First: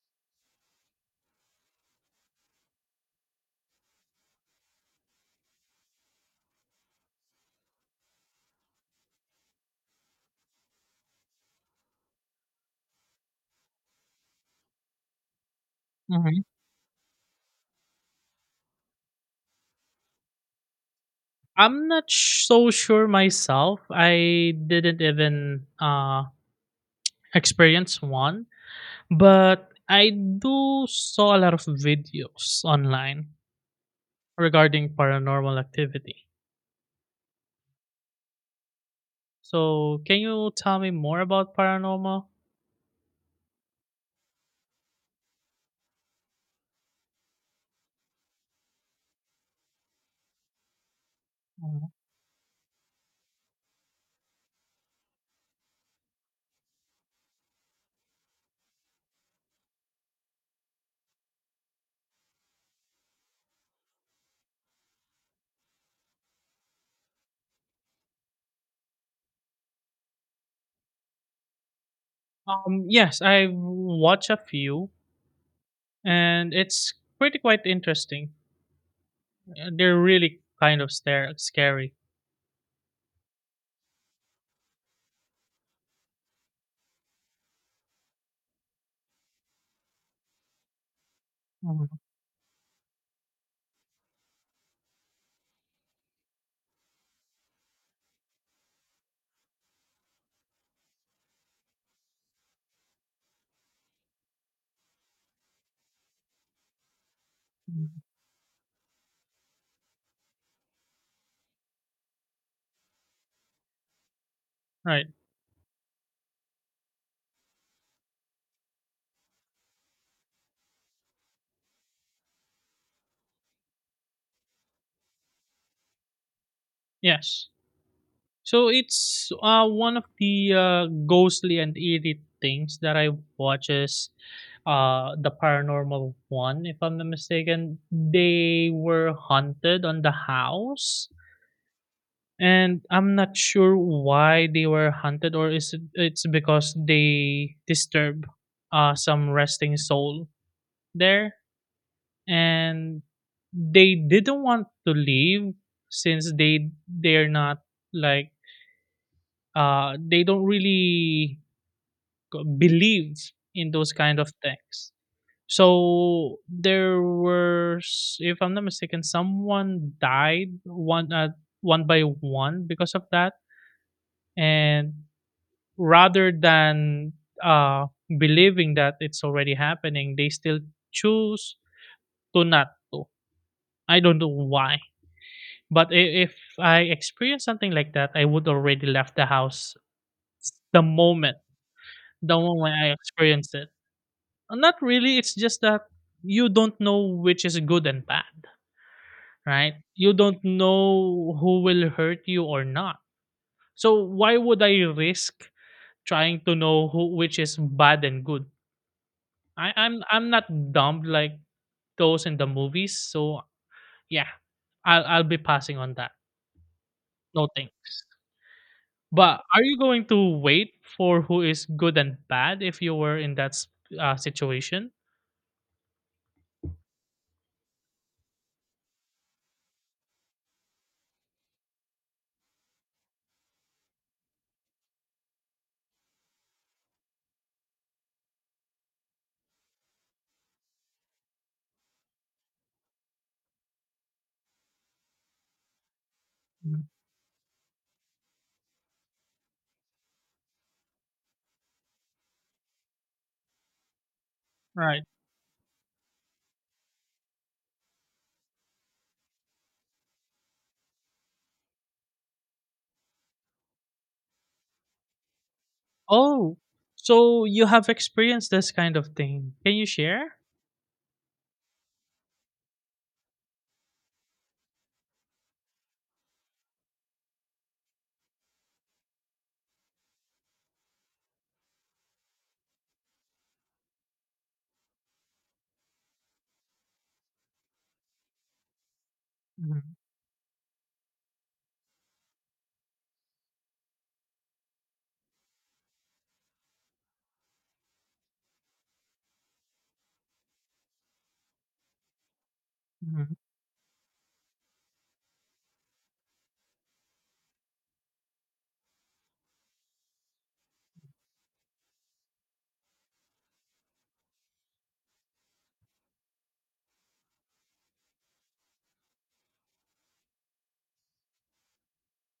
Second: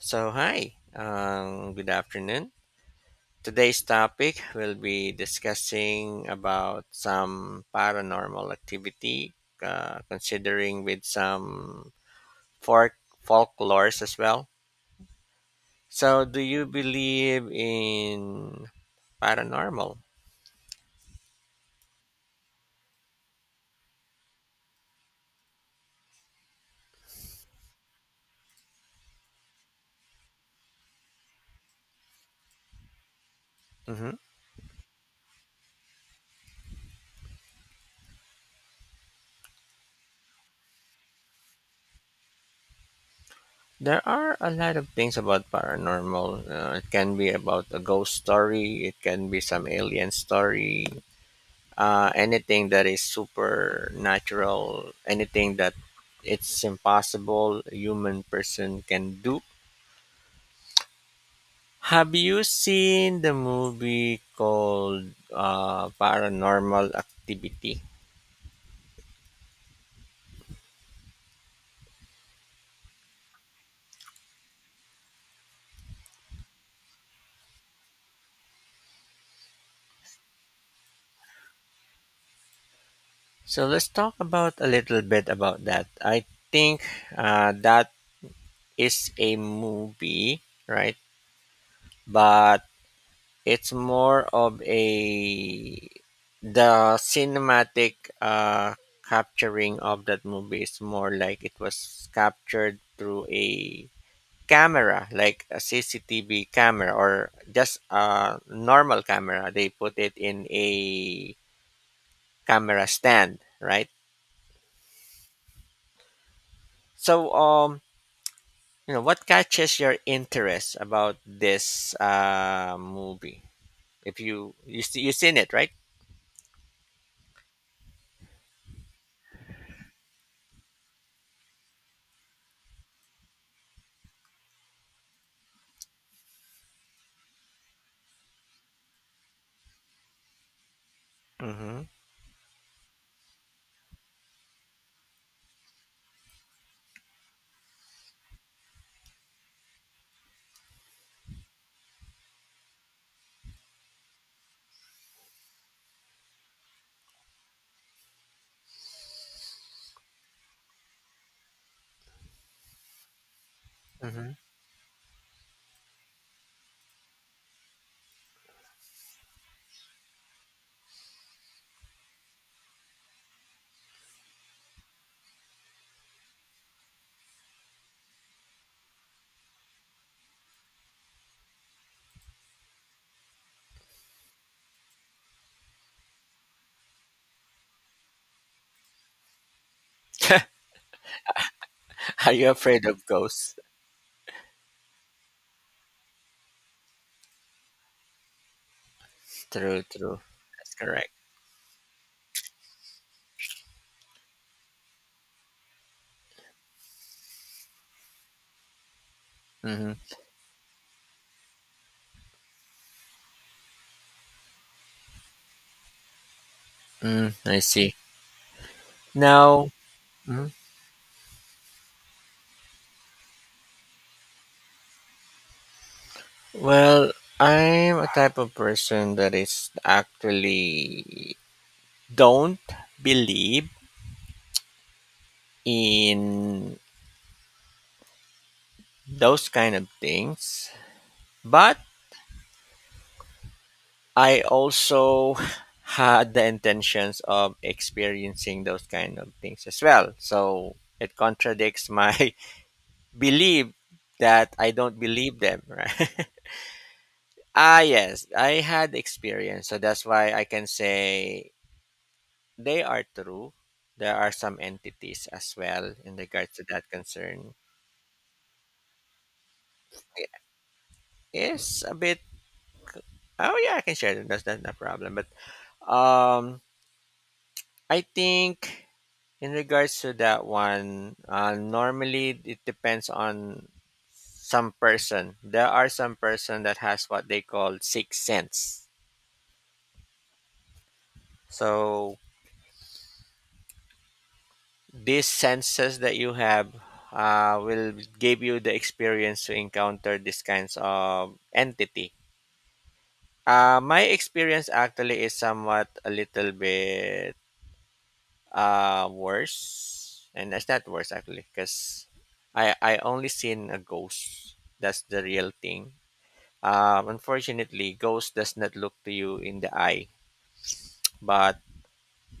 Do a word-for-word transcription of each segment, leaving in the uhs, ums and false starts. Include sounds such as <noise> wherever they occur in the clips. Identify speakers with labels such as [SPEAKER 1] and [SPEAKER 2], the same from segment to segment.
[SPEAKER 1] So, hi, um, good afternoon. Today's topic will be discussing about some paranormal activity, uh, considering with some folk folklores as well. So, do
[SPEAKER 2] Mhm.
[SPEAKER 1] you believe in paranormal?
[SPEAKER 2] I'm not sh- so sure myself. I didn't even uh, experience one, but I do saw a lot of videos online
[SPEAKER 1] Hmm.
[SPEAKER 2] regarding paranormal activity. So, can you tell me more about paranormal?
[SPEAKER 1] There are a lot of things about paranormal. Uh, it can be about a ghost story. It can be some alien story.
[SPEAKER 2] Mhm.
[SPEAKER 1] Uh, anything that is supernatural, anything that it's impossible a human person can do. Have you seen the movie called uh, Paranormal Activity?
[SPEAKER 2] Um, yes, I watch a few, and it's pretty quite interesting. Uh, They're really kind of stare- scary.
[SPEAKER 1] So let's talk about a little bit about that. I think uh, that is a movie, right?
[SPEAKER 2] Mhm.
[SPEAKER 1] But it's more of a the cinematic uh, capturing of that movie is more like it was captured through a camera, like a C C T V camera or just
[SPEAKER 2] Mhm.
[SPEAKER 1] a normal camera. They put it in a camera stand, right?
[SPEAKER 2] Right.
[SPEAKER 1] So, um, you know, what catches your interest about this uh, movie? If you you see you seen it, right?
[SPEAKER 2] Yes. So it's uh, one of the uh, ghostly and eerie things that I watches, is uh, the paranormal one, if I'm not mistaken. They were haunted on the house,
[SPEAKER 1] Mm-hmm.
[SPEAKER 2] and I'm not sure why they were haunted, or is it it's because they disturb uh, some resting soul there, and they didn't want to leave since they they're not like uh, they don't really g- believe in those kind
[SPEAKER 1] Mm-hmm.
[SPEAKER 2] of things. So there were, s- if I'm not mistaken, someone died one uh, one by one because of that, and rather than uh, believing that it's already happening, they still choose to not to. I don't know why, but i- if I experience something like that, I would already left the house
[SPEAKER 1] <laughs>
[SPEAKER 2] the moment
[SPEAKER 1] <laughs> Are
[SPEAKER 2] the
[SPEAKER 1] you
[SPEAKER 2] moment
[SPEAKER 1] afraid
[SPEAKER 2] I
[SPEAKER 1] of
[SPEAKER 2] experienced
[SPEAKER 1] ghosts?
[SPEAKER 2] it. Uh, Not really. It's just that you don't know which is good and bad, right?
[SPEAKER 1] True,
[SPEAKER 2] You
[SPEAKER 1] true.
[SPEAKER 2] don't
[SPEAKER 1] That's correct.
[SPEAKER 2] know who will hurt you or not. So why would I risk trying to know who which is bad and good? I,
[SPEAKER 1] Mm-hmm.
[SPEAKER 2] I'm I'm not dumb like those in the movies. So yeah, I'll I'll be passing on that.
[SPEAKER 1] Mm,
[SPEAKER 2] No
[SPEAKER 1] I see.
[SPEAKER 2] thanks. But are
[SPEAKER 1] Now,
[SPEAKER 2] you going to
[SPEAKER 1] mhm.
[SPEAKER 2] wait for who is good and bad if you were in that s- uh, situation?
[SPEAKER 1] Well, I'm a type of person that is actually don't believe in those kind of things, but I also <laughs> had the
[SPEAKER 2] Mhm.
[SPEAKER 1] intentions of experiencing those kind of things as well. So it contradicts my <laughs> belief that I don't
[SPEAKER 2] Right.
[SPEAKER 1] believe them, right? <laughs> Ah, yes, I had experience, so that's why I can say they are true. There are some entities as well in regards
[SPEAKER 2] Oh,
[SPEAKER 1] to that
[SPEAKER 2] so
[SPEAKER 1] concern.
[SPEAKER 2] you have experienced this kind of thing. Can you share?
[SPEAKER 1] It's a bit. Oh yeah, I can share them. That's not a problem. But um, I think in regards to that one, uh, normally it depends on some person. There are some person that has what they call sixth sense.
[SPEAKER 2] Mm-hmm.
[SPEAKER 1] So these senses that you have uh, will give you the experience to encounter these kinds of entity.
[SPEAKER 2] Hmm.
[SPEAKER 1] Uh, my experience actually is somewhat a little bit uh, worse, and that's not worse actually, because I I only seen a ghost. That's the real thing. Um, unfortunately, ghost does not look to you in the eye, but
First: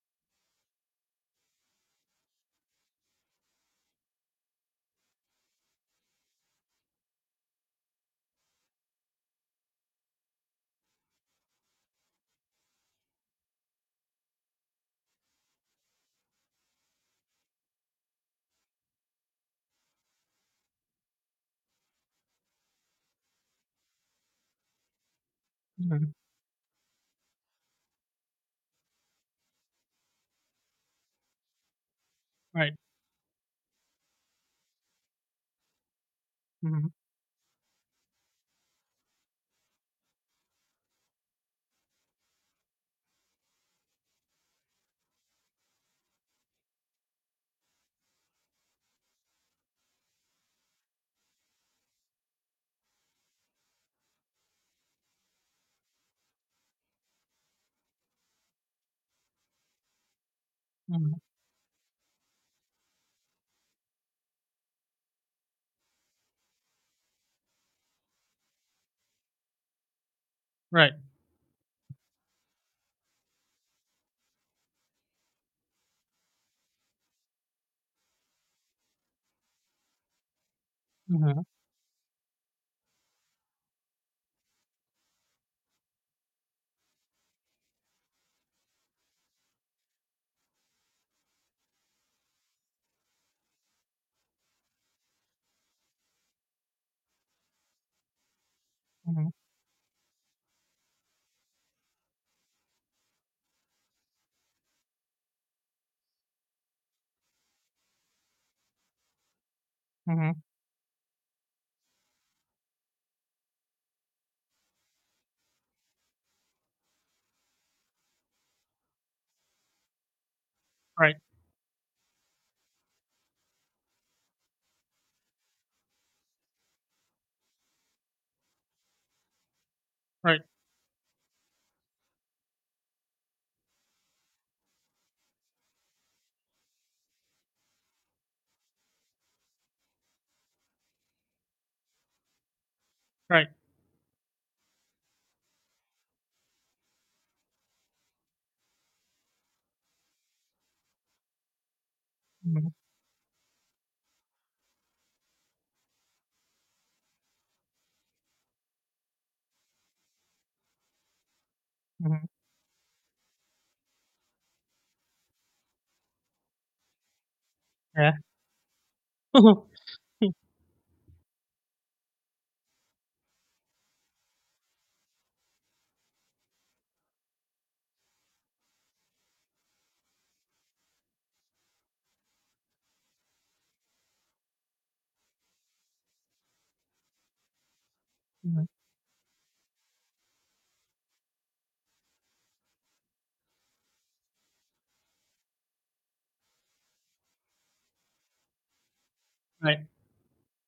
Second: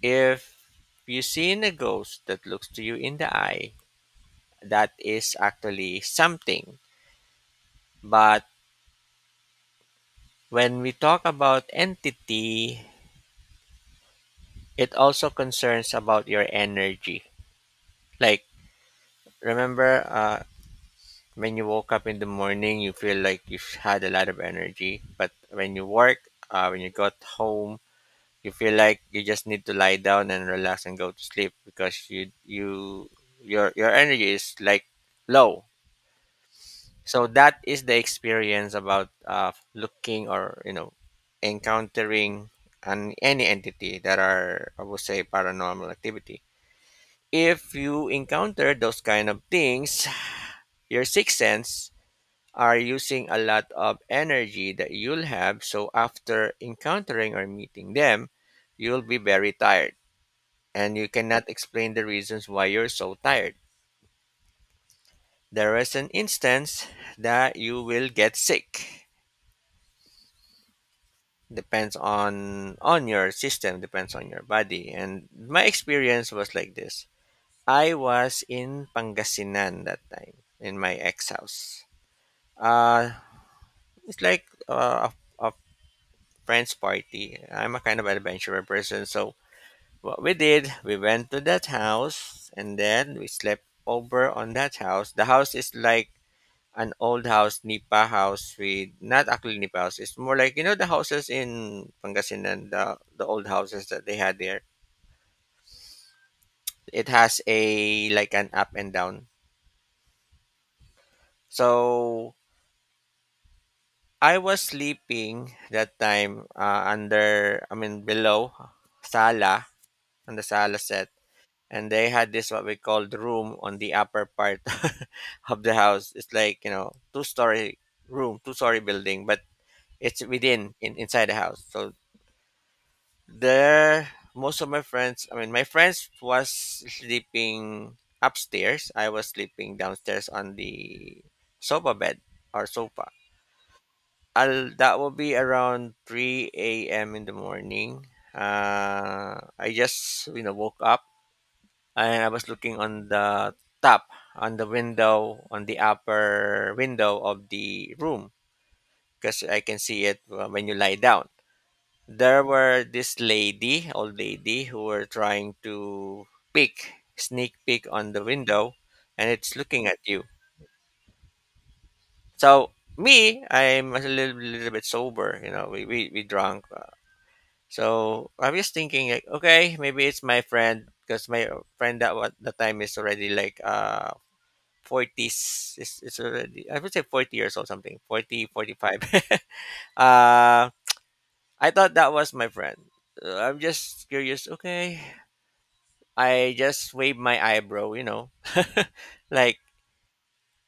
[SPEAKER 1] if you seen a ghost that looks to you in the eye, that is actually something. But when we talk about entity, it also concerns about your energy. Like remember uh, when you woke up in the morning, you feel like you've had a lot of energy, but when you
[SPEAKER 2] Hmm.
[SPEAKER 1] work, uh, when you got home, you feel like you just need to lie down and relax and go to sleep because you
[SPEAKER 2] Right.
[SPEAKER 1] you your your energy is like low.
[SPEAKER 2] Hmm.
[SPEAKER 1] So that is the experience about uh, looking or you know encountering an, any entity that are, I would say, paranormal activity. If you encounter those kind of things, your sixth sense are using a lot of energy that you'll have, so after encountering or meeting them, you'll be very tired, and you
[SPEAKER 2] Hmm.
[SPEAKER 1] cannot explain the reasons why you're so tired. There is an instance that you will get sick,
[SPEAKER 2] Right.
[SPEAKER 1] depends on on your system, depends on your body. And my experience was like this. I was in Pangasinan that time, in my ex
[SPEAKER 2] Hmm.
[SPEAKER 1] house. uh it's like, uh, a, a friend's party. I'm a kind of adventurer person, so what we did, we went to that house and then we slept over on that house. The house is like an old house, Nipa house. With, not
[SPEAKER 2] Hmm.
[SPEAKER 1] actually Nipa house, it's more like, you know, the houses in Pangasinan, the the old houses that they had there. It has a like an up and down.
[SPEAKER 2] Hmm.
[SPEAKER 1] So I was sleeping that time, uh, under, I mean below, sala, on the sala set.
[SPEAKER 2] Right.
[SPEAKER 1] And they had this what we called room on the upper part <laughs> of the house. It's like, you know, two story room, two story building, but it's
[SPEAKER 2] Right.
[SPEAKER 1] within, in, inside the house. So there, most of my friends, I mean, my friends was sleeping upstairs. I was sleeping downstairs on the sofa bed or sofa.
[SPEAKER 2] Right.
[SPEAKER 1] I'll, that will be around three a m in the morning. Uh, I just, you know, woke up, and I was
[SPEAKER 2] Hmm.
[SPEAKER 1] looking on the top, on the window, on the upper window of the room, because I can see it uh, when you lie down.
[SPEAKER 2] Hmm.
[SPEAKER 1] There were this lady, old lady, who were trying to peek, sneak peek on
[SPEAKER 2] Yeah.
[SPEAKER 1] the window, and
[SPEAKER 2] <laughs>
[SPEAKER 1] it's
[SPEAKER 2] Mm-hmm.
[SPEAKER 1] looking at you. So me, I'm a little, little bit sober. You know, we we, we drunk. uh, So I'm just thinking, like, okay, maybe it's my friend, because my friend, that what the time is already like, uh forties, is, is already, I would say, forty years old, something forty, forty five. <laughs> uh I thought that was my friend. Uh, I'm just curious. Okay, I just wave my eyebrow, you know, <laughs> like
[SPEAKER 2] Right.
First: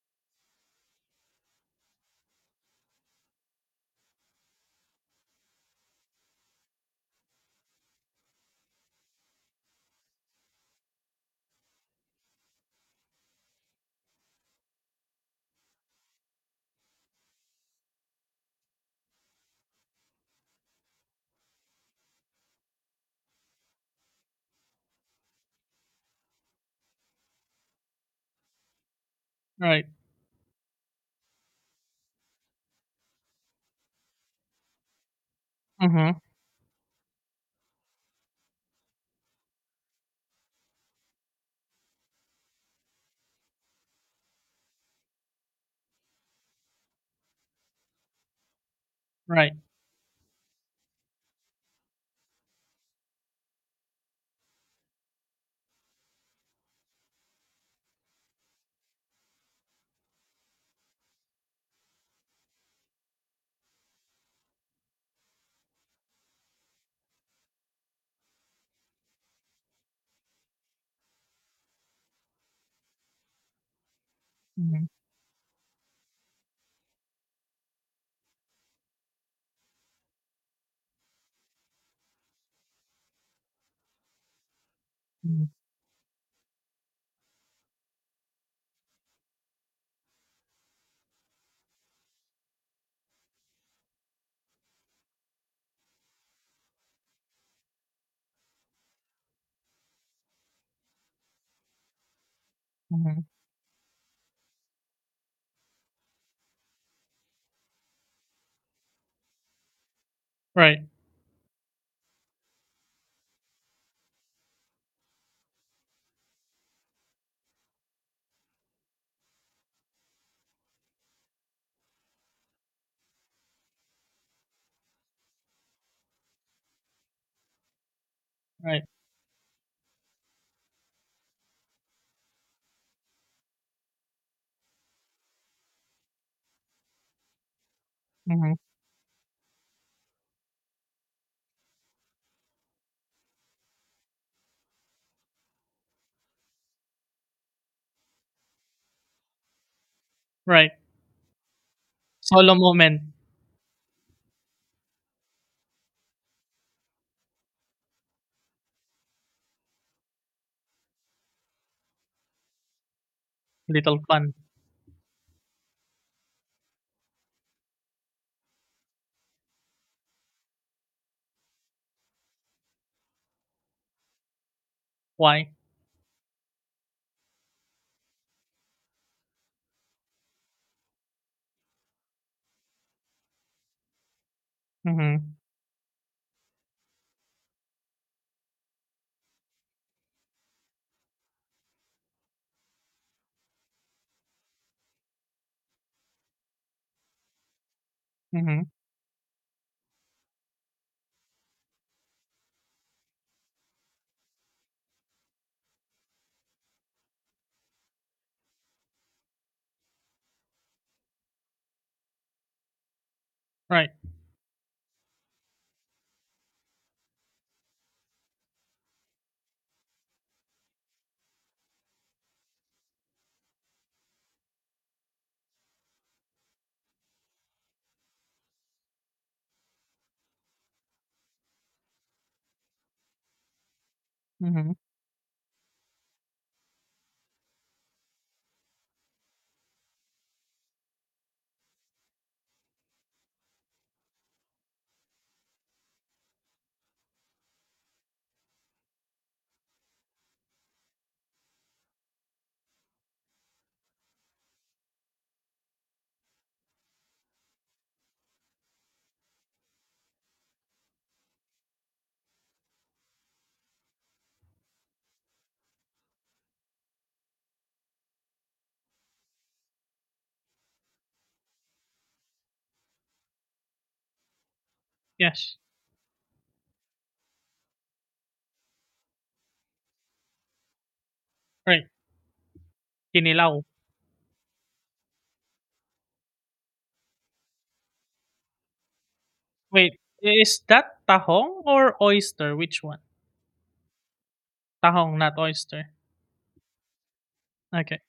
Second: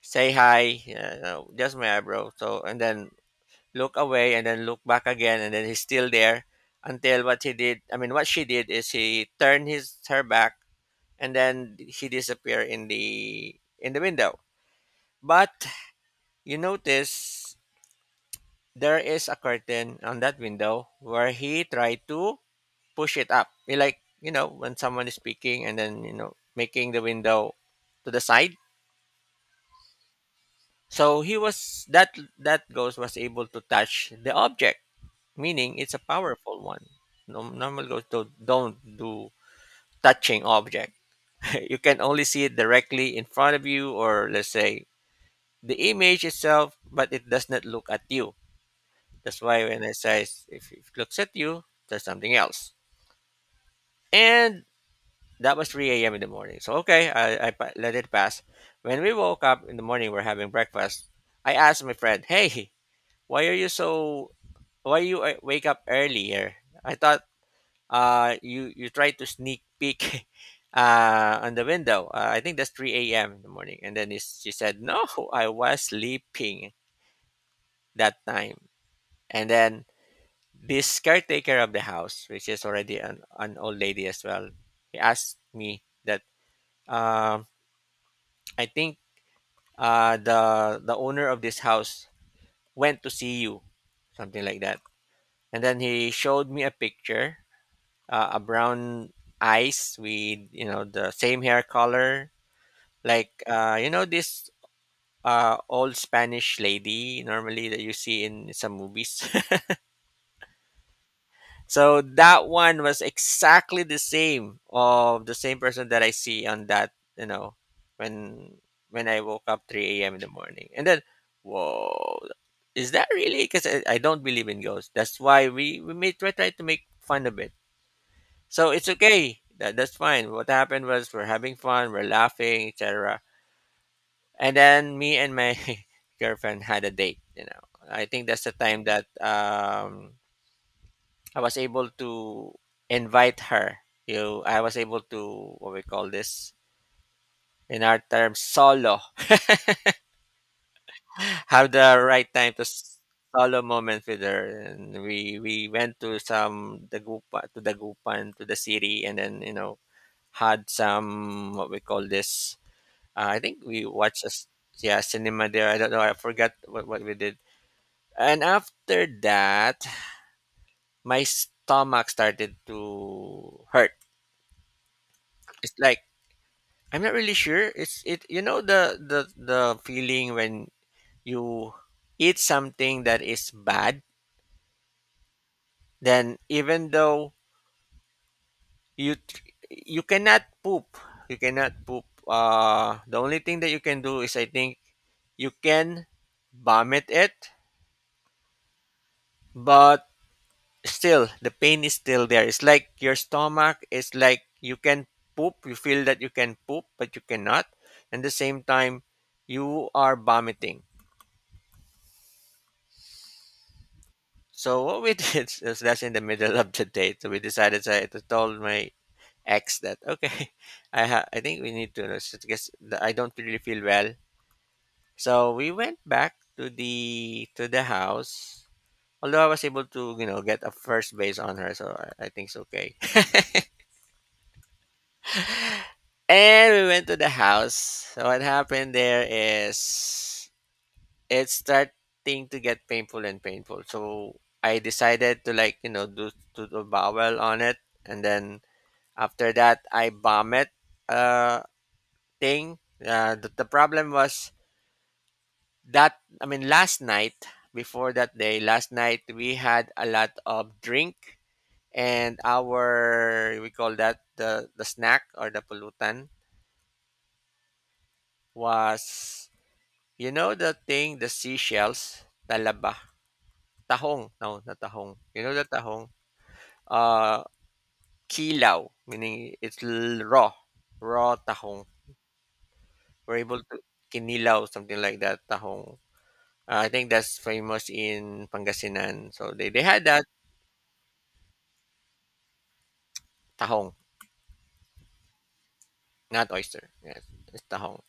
[SPEAKER 1] say hi, yeah, you know, just my eyebrow. So and then look away and then look back again, and then he's still there, until what he did. I mean, what she did is, he turned his her back and then he disappeared in the in the window. But you notice there is a curtain on that window where he tried to push it up. He, like, you know, when someone is speaking and then, you know, making the window to the side.
[SPEAKER 2] Right.
[SPEAKER 1] So he was that that ghost was able to touch the object, meaning it's a
[SPEAKER 2] Hmm.
[SPEAKER 1] powerful one. No, normal ghosts don't, don't do touching object. <laughs> You can only see it directly in front of you, or let's say the image itself, but it does not look at you. That's
[SPEAKER 2] Right.
[SPEAKER 1] why when I say s- if it looks at you, there's something else. And that was three a m in the morning. So okay, I, I pa- let it pass. When we woke up in the morning, we're having breakfast. I asked my friend, "Hey, why are you so why you uh, wake up earlier? I thought uh you you tried to sneak peek <laughs> uh on the window. Uh, I think that's three a m in the morning." And then, it's, she said,
[SPEAKER 2] Hmm.
[SPEAKER 1] "No, I was sleeping that time." And then this caretaker of the house, which is already, an, an old lady as well, he asked
[SPEAKER 2] Hmm.
[SPEAKER 1] me that, um I think uh the the owner of this house went to see you, something like that. And then he showed me a picture, uh, a brown eyes with, you know, the same hair color,
[SPEAKER 2] Hmm.
[SPEAKER 1] like, uh, you know this uh, old Spanish lady normally that you see in some movies.
[SPEAKER 2] Right.
[SPEAKER 1] <laughs> So that one was exactly the same of the same person that I see on that, you know, when when I woke up three a.m in the morning. And then, whoa, is that really? Because I, I don't believe in ghosts, that's why we we may try, try to make fun of it. So
[SPEAKER 2] Right.
[SPEAKER 1] it's okay. That, that's fine. What happened was, we're having fun, we're laughing, et cetera. And then me and my <laughs> girlfriend had a date. You know, I think that's the
[SPEAKER 2] Hmm.
[SPEAKER 1] time that, um, I was able to invite her. You, I was able to what we call this, in our terms, solo,
[SPEAKER 2] Right.
[SPEAKER 1] <laughs> have the right time
[SPEAKER 2] Solo
[SPEAKER 1] to
[SPEAKER 2] moment.
[SPEAKER 1] s- solo moment with her. And we we went to some the Gupa to the Gupan, to the city, and then, you know had some what we call this, Uh, I think we
[SPEAKER 2] Little
[SPEAKER 1] watched a
[SPEAKER 2] fun.
[SPEAKER 1] s- Yeah, cinema there. I don't know. I forgot what, what we did. And after that, my stomach started to hurt.
[SPEAKER 2] Why?
[SPEAKER 1] It's like, I'm not really sure. It's it. You know, the the the feeling when you eat something that is bad.
[SPEAKER 2] Hmm.
[SPEAKER 1] Then even though you tr- you cannot poop, you cannot poop. Uh, the only thing that you can do is, I think, you can vomit it,
[SPEAKER 2] Hmm.
[SPEAKER 1] but still the pain is still there. It's like your stomach is like, you can poop, you feel that you can poop, but you cannot, and the same time you are vomiting.
[SPEAKER 2] Right.
[SPEAKER 1] So what we <laughs> did is, that's in the middle of the day. So we decided, so I told my ex that, okay, <laughs> i ha- I think we need to rest because the- I don't really feel well. So we went back to the to the house, although I was able to, you know get a first base on her, so i, I think it's okay. <laughs>
[SPEAKER 2] Hmm.
[SPEAKER 1] And we went to the house. So what happened there is, it's starting to get painful and painful. So I decided to, like, you know, do to do bowel on it, and then after that I vomit uh thing. Uh, the, the problem was that, I mean, last night, before that day, last night we had a lot of drink, and our, we call that the the snack or the pollutant was, you know, the thing, the seashells, talaba, tahong, no, not tahong. You know
[SPEAKER 2] Yes.
[SPEAKER 1] the tahong? Uh, kilaw, meaning it's l- raw, raw
[SPEAKER 2] Right.
[SPEAKER 1] tahong. We're
[SPEAKER 2] Kinilaw.
[SPEAKER 1] able to kinilaw, something like that, tahong. Uh, I think that's famous in Pangasinan. So they, they
[SPEAKER 2] Wait,
[SPEAKER 1] had that
[SPEAKER 2] is that tahong or oyster? Which one?
[SPEAKER 1] tahong,
[SPEAKER 2] Tahong, not oyster.
[SPEAKER 1] not oyster. Yes, it's
[SPEAKER 2] Okay.
[SPEAKER 1] tahong.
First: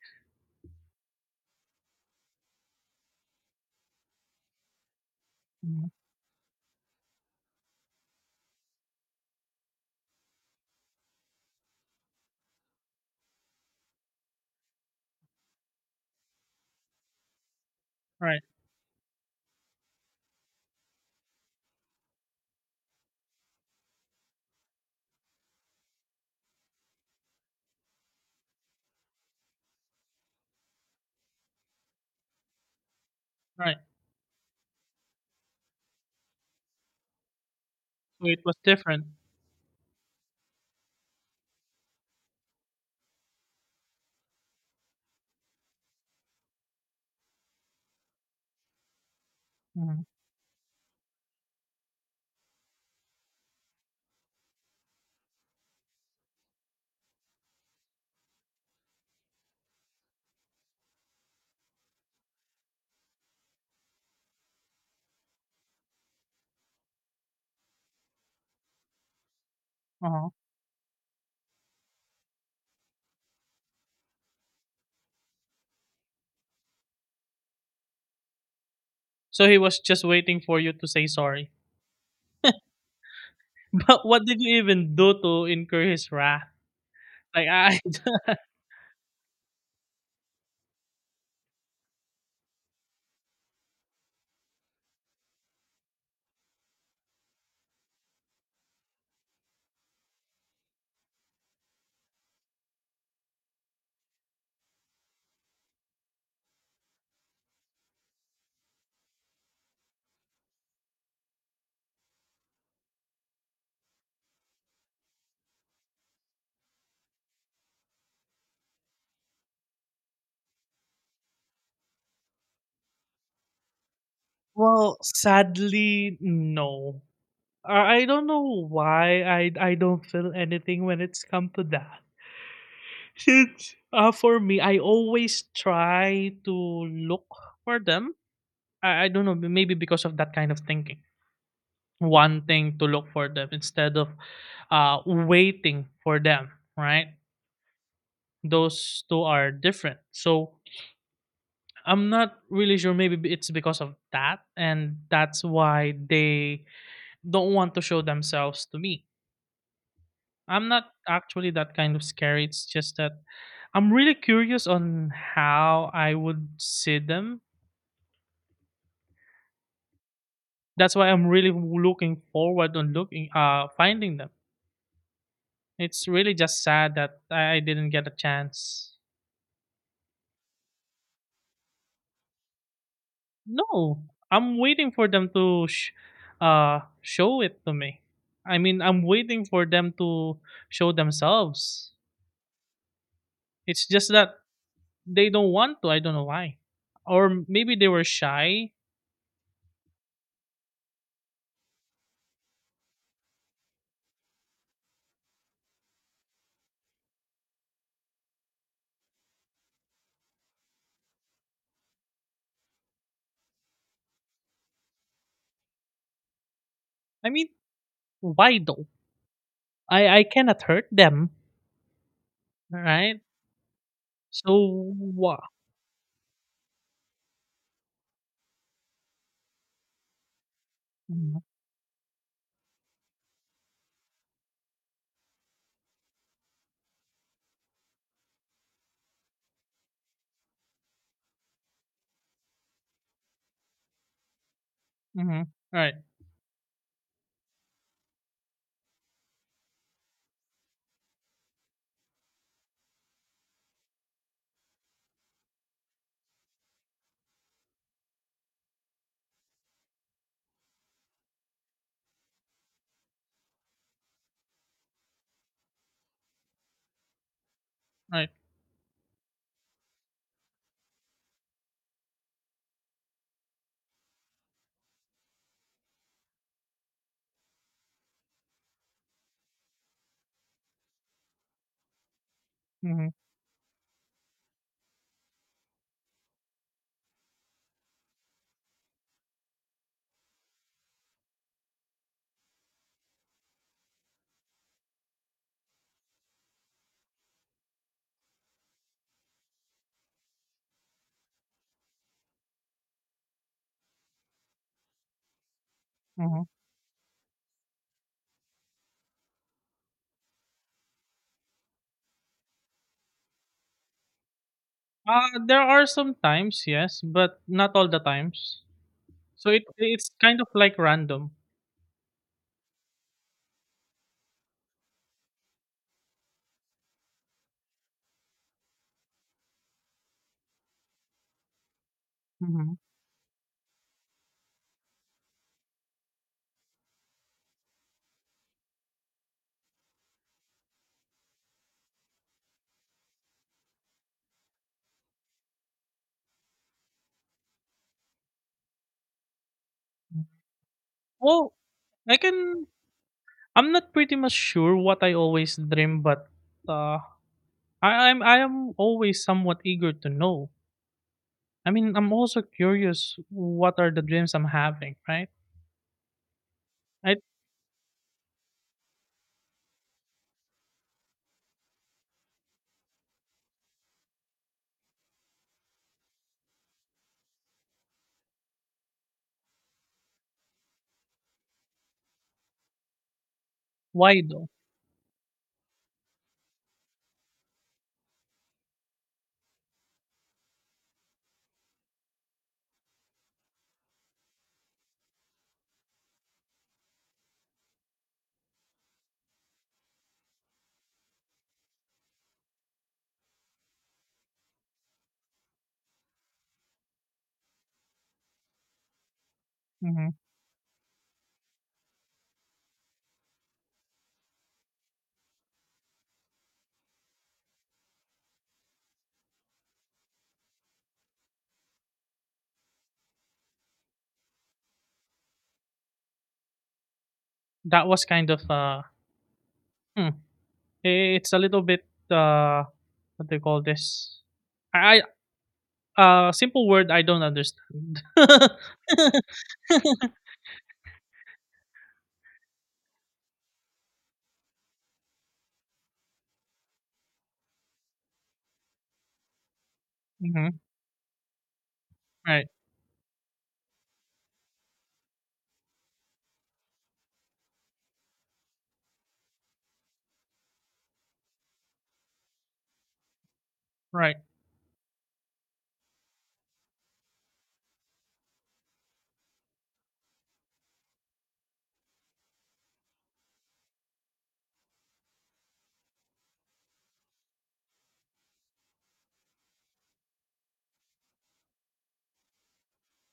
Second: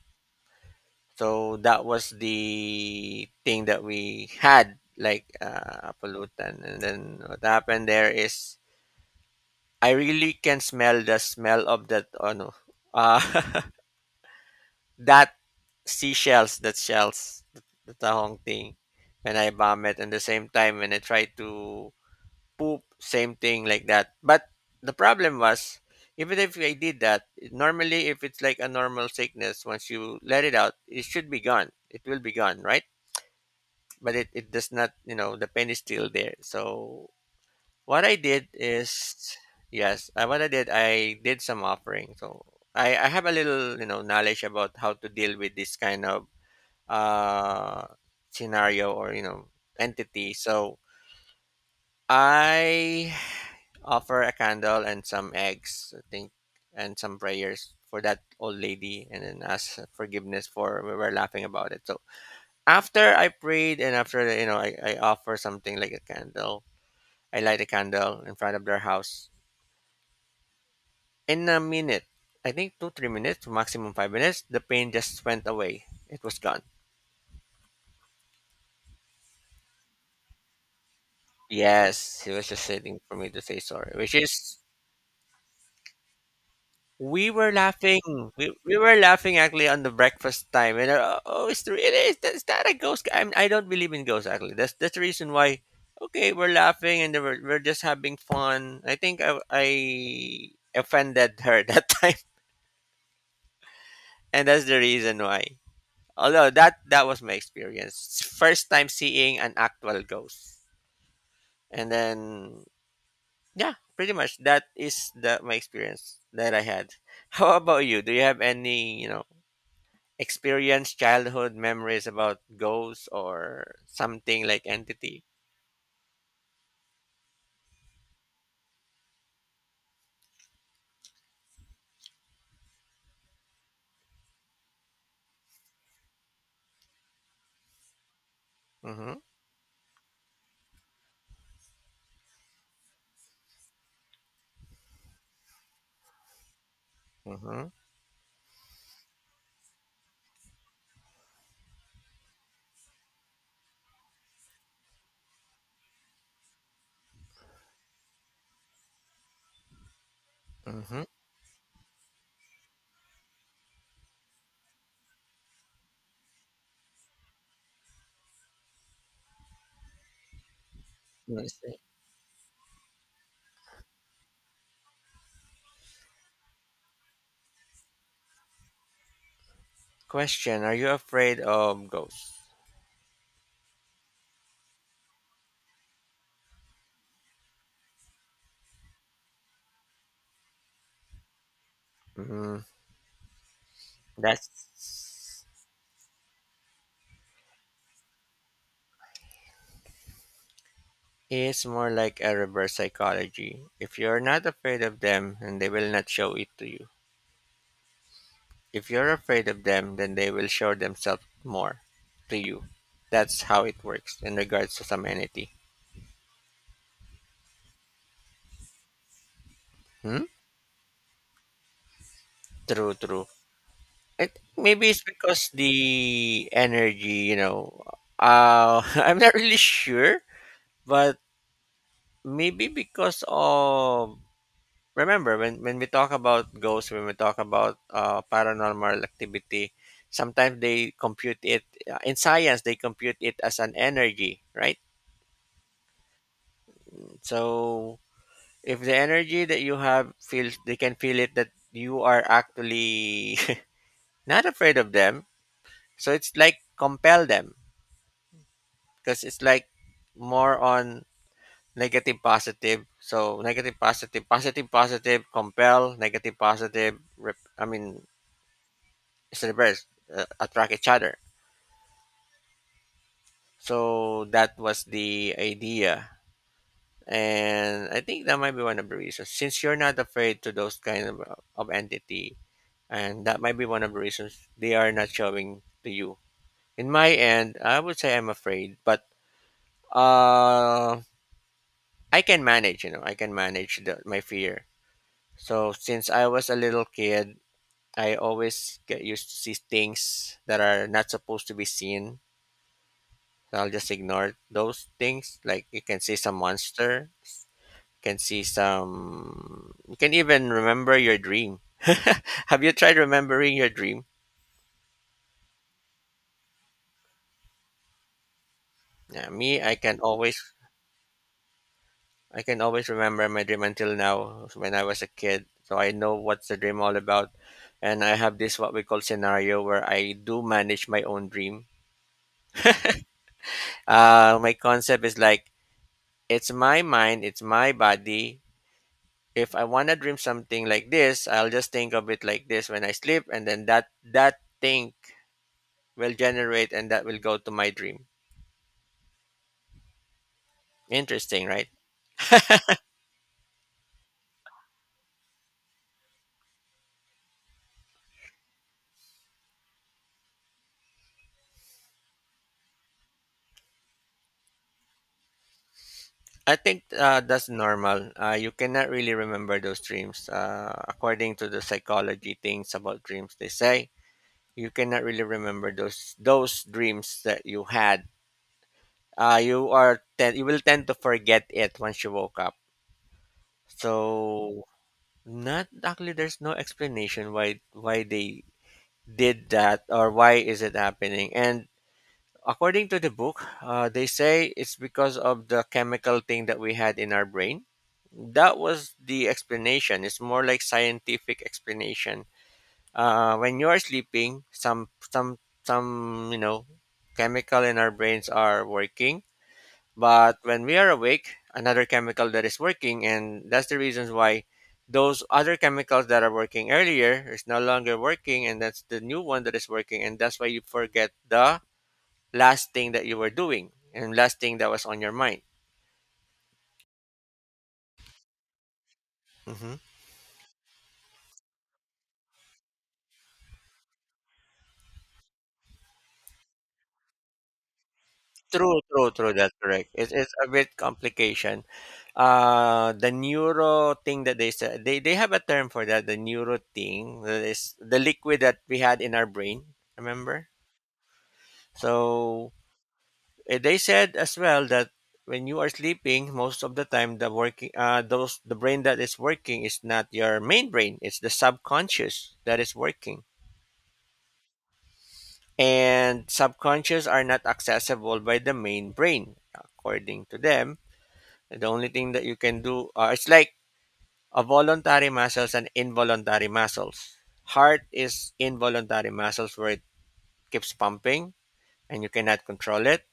[SPEAKER 1] So that was the thing that we had, like
[SPEAKER 2] Mhm.
[SPEAKER 1] uh, pulutan. And then what happened there is I really can smell the smell of that, oh no, ah, <laughs> that seashells, that shells, the tahong
[SPEAKER 2] Right,
[SPEAKER 1] thing when I vomit and the same time when I try to poop, same thing like that. But the problem was, even if I did that, normally if it's like a normal sickness, once you let it out, it should be gone. It will be gone, right?
[SPEAKER 2] right.
[SPEAKER 1] But it, it does not, you know, the pain is still there. So what I
[SPEAKER 2] So it
[SPEAKER 1] did
[SPEAKER 2] was
[SPEAKER 1] is,
[SPEAKER 2] different.
[SPEAKER 1] yes, uh, what I did, I did some offering. So I I have a little you know knowledge about how to deal with this kind of uh scenario or you know
[SPEAKER 2] Mhm.
[SPEAKER 1] entity. So I offer a candle and some eggs, I think, and some prayers for that old lady, and then ask forgiveness, for we were laughing about it. So after I prayed and after you know I, I offer something like a candle, I light a candle in front of their house.
[SPEAKER 2] Uh-huh.
[SPEAKER 1] In a minute, I think two, three minutes, maximum five minutes, the pain just went away. It was gone.
[SPEAKER 2] So he was just waiting for you to say sorry.
[SPEAKER 1] Yes, he was just waiting for me to say
[SPEAKER 2] <laughs>
[SPEAKER 1] sorry,
[SPEAKER 2] But
[SPEAKER 1] which
[SPEAKER 2] what did you
[SPEAKER 1] is,
[SPEAKER 2] even do to incur his wrath?
[SPEAKER 1] we
[SPEAKER 2] Like
[SPEAKER 1] were
[SPEAKER 2] I
[SPEAKER 1] laughing.
[SPEAKER 2] <laughs>
[SPEAKER 1] We, we were laughing actually on the breakfast time, and uh, oh, it's the, it is, that's not a ghost. I, I don't believe in ghosts actually. That's that's the reason why. Okay, we're laughing and then we're, we're just having fun. I think I, I offended her <laughs> that time, and that's the reason why. Although that that was my experience. First time seeing an actual ghost. And then, yeah, pretty much that is the my experience that I had. <laughs> How about you? Do you have any, you know, experience, childhood memories about ghosts or something like
[SPEAKER 2] Well,
[SPEAKER 1] entity?
[SPEAKER 2] sadly, no. I I don't know why I I don't feel anything when it's come to that. <laughs> It's, uh, for me, I always try to look for them. I, I
[SPEAKER 1] Mhm.
[SPEAKER 2] don't know, maybe because of that kind of thinking. One thing to look for them instead of uh, waiting for them, right?
[SPEAKER 1] Mhm.
[SPEAKER 2] Those two are different. So I'm not really sure. Maybe b- it's because of that, and that's why they don't want to show themselves to me. I'm not
[SPEAKER 1] Mhm.
[SPEAKER 2] actually that kind of scary. It's just that I'm really curious on how I would see them. That's why I'm really
[SPEAKER 1] Let's see.
[SPEAKER 2] w- looking forward on looking uh finding them. It's really just sad that I I didn't get a chance.
[SPEAKER 1] Question, are you afraid of ghosts?
[SPEAKER 2] No, I'm waiting for them to sh- uh show it to me. I mean, I'm waiting for them to show themselves.
[SPEAKER 1] Mm,
[SPEAKER 2] It's just that they
[SPEAKER 1] that's
[SPEAKER 2] don't want to. I don't know why. Or maybe they were shy.
[SPEAKER 1] It's more like a reverse psychology. If you're not afraid of them, then they will not show it to you. If you're afraid of them, then they will show themselves more to you. That's how it works in regards to femininity.
[SPEAKER 2] I mean, why though? I
[SPEAKER 1] Hmm?
[SPEAKER 2] I cannot hurt them,
[SPEAKER 1] True,
[SPEAKER 2] right?
[SPEAKER 1] true. It, maybe
[SPEAKER 2] So
[SPEAKER 1] it's
[SPEAKER 2] what?
[SPEAKER 1] because the energy, you know, uh, <laughs> I'm not really sure, but
[SPEAKER 2] Mm-hmm.
[SPEAKER 1] maybe because of, remember when, when we talk about ghosts, when we talk about uh, paranormal activity, sometimes they compute it, uh, in science they compute it as an energy, right?
[SPEAKER 2] Mm-hmm. Right,
[SPEAKER 1] So if the energy that you have, feels, they can feel it that you are actually <laughs> not afraid of them, so it's like compel them, because it's like more on negative positive. So negative positive positive positive compel negative positive, rep, I mean,
[SPEAKER 2] right.
[SPEAKER 1] celebrities, uh, attract each other. So that was the idea. And I think that might be one of the reasons. Since you're not afraid to those kind of, of entity,
[SPEAKER 2] Mm-hmm.
[SPEAKER 1] and that might be one of the reasons they are not showing to you. In my end, I would say I'm afraid, but uh, I can manage. You know, I can manage the, my fear. So since I was a little kid, I always get used to see things that are not supposed to be seen. I'll just ignore those things. Like you can see some
[SPEAKER 2] Mm-hmm.
[SPEAKER 1] monster, you can see some. You can even remember your dream. <laughs> Have you tried remembering your dream?
[SPEAKER 2] Uh, there are some times, yes, but not all the times.
[SPEAKER 1] Yeah,
[SPEAKER 2] So
[SPEAKER 1] me,
[SPEAKER 2] it
[SPEAKER 1] I can
[SPEAKER 2] it's
[SPEAKER 1] always,
[SPEAKER 2] kind of like random.
[SPEAKER 1] I can always remember my dream until now. When I was a kid, so I know what's the dream all about, and I have this what we call scenario where I do manage my own dream.
[SPEAKER 2] Mm-hmm.
[SPEAKER 1] Uh, my concept is like, it's my mind, it's my body. If I wanna dream something like this, I'll just think of it like this when I sleep, and then that that think will generate and that will go to my dream.
[SPEAKER 2] Mm-hmm.
[SPEAKER 1] Interesting,
[SPEAKER 2] Well,
[SPEAKER 1] right?
[SPEAKER 2] I can I'm not pretty much sure what I always dream, but uh I, I'm I am always somewhat eager to know. I mean, I'm also curious what are the dreams I'm having, right?
[SPEAKER 1] I think
[SPEAKER 2] I
[SPEAKER 1] uh, that's normal. Uh, you cannot really remember those dreams. Uh, according to the psychology things about dreams, they say you cannot really remember those those dreams that you had. Uh, you are ten- you will tend to forget it once you woke up.
[SPEAKER 2] Why though?
[SPEAKER 1] So not actually, there's no explanation why why they did that or why is it happening. And according to the book, uh, they say it's because of the chemical thing that we had in our brain. That was the explanation. It's more like scientific explanation. Uh, when you're sleeping, some some some, you know, chemical in our brains are working,
[SPEAKER 2] Hmm.
[SPEAKER 1] but when we are awake, another chemical that is working. And that's the reasons why those other chemicals that are working earlier is no longer working, and that's the new one that is working, and that's why you forget the last thing that you were doing and last thing that was on your mind.
[SPEAKER 2] That was kind of uh
[SPEAKER 1] Hmm.
[SPEAKER 2] hmm, it's a little bit uh what do you call this? I I- uh simple word I don't understand. <laughs>
[SPEAKER 1] True, true, true. That's correct. It, it's a bit complication. Uh, the neuro thing that they said, they, they have a term for that. The neuro thing that is the liquid that we had in our brain. Remember?
[SPEAKER 2] Hmm. Right,
[SPEAKER 1] So, Eh, They said as well that when you are sleeping, most of the time the working, uh, those, the brain that is working is not your main brain; it's the subconscious that is working,
[SPEAKER 2] right.
[SPEAKER 1] and subconscious are not accessible by the main brain, according to them. The only thing that you can do, uh, it's like a voluntary muscles and involuntary muscles. Heart is involuntary muscles where it keeps pumping and you cannot control it.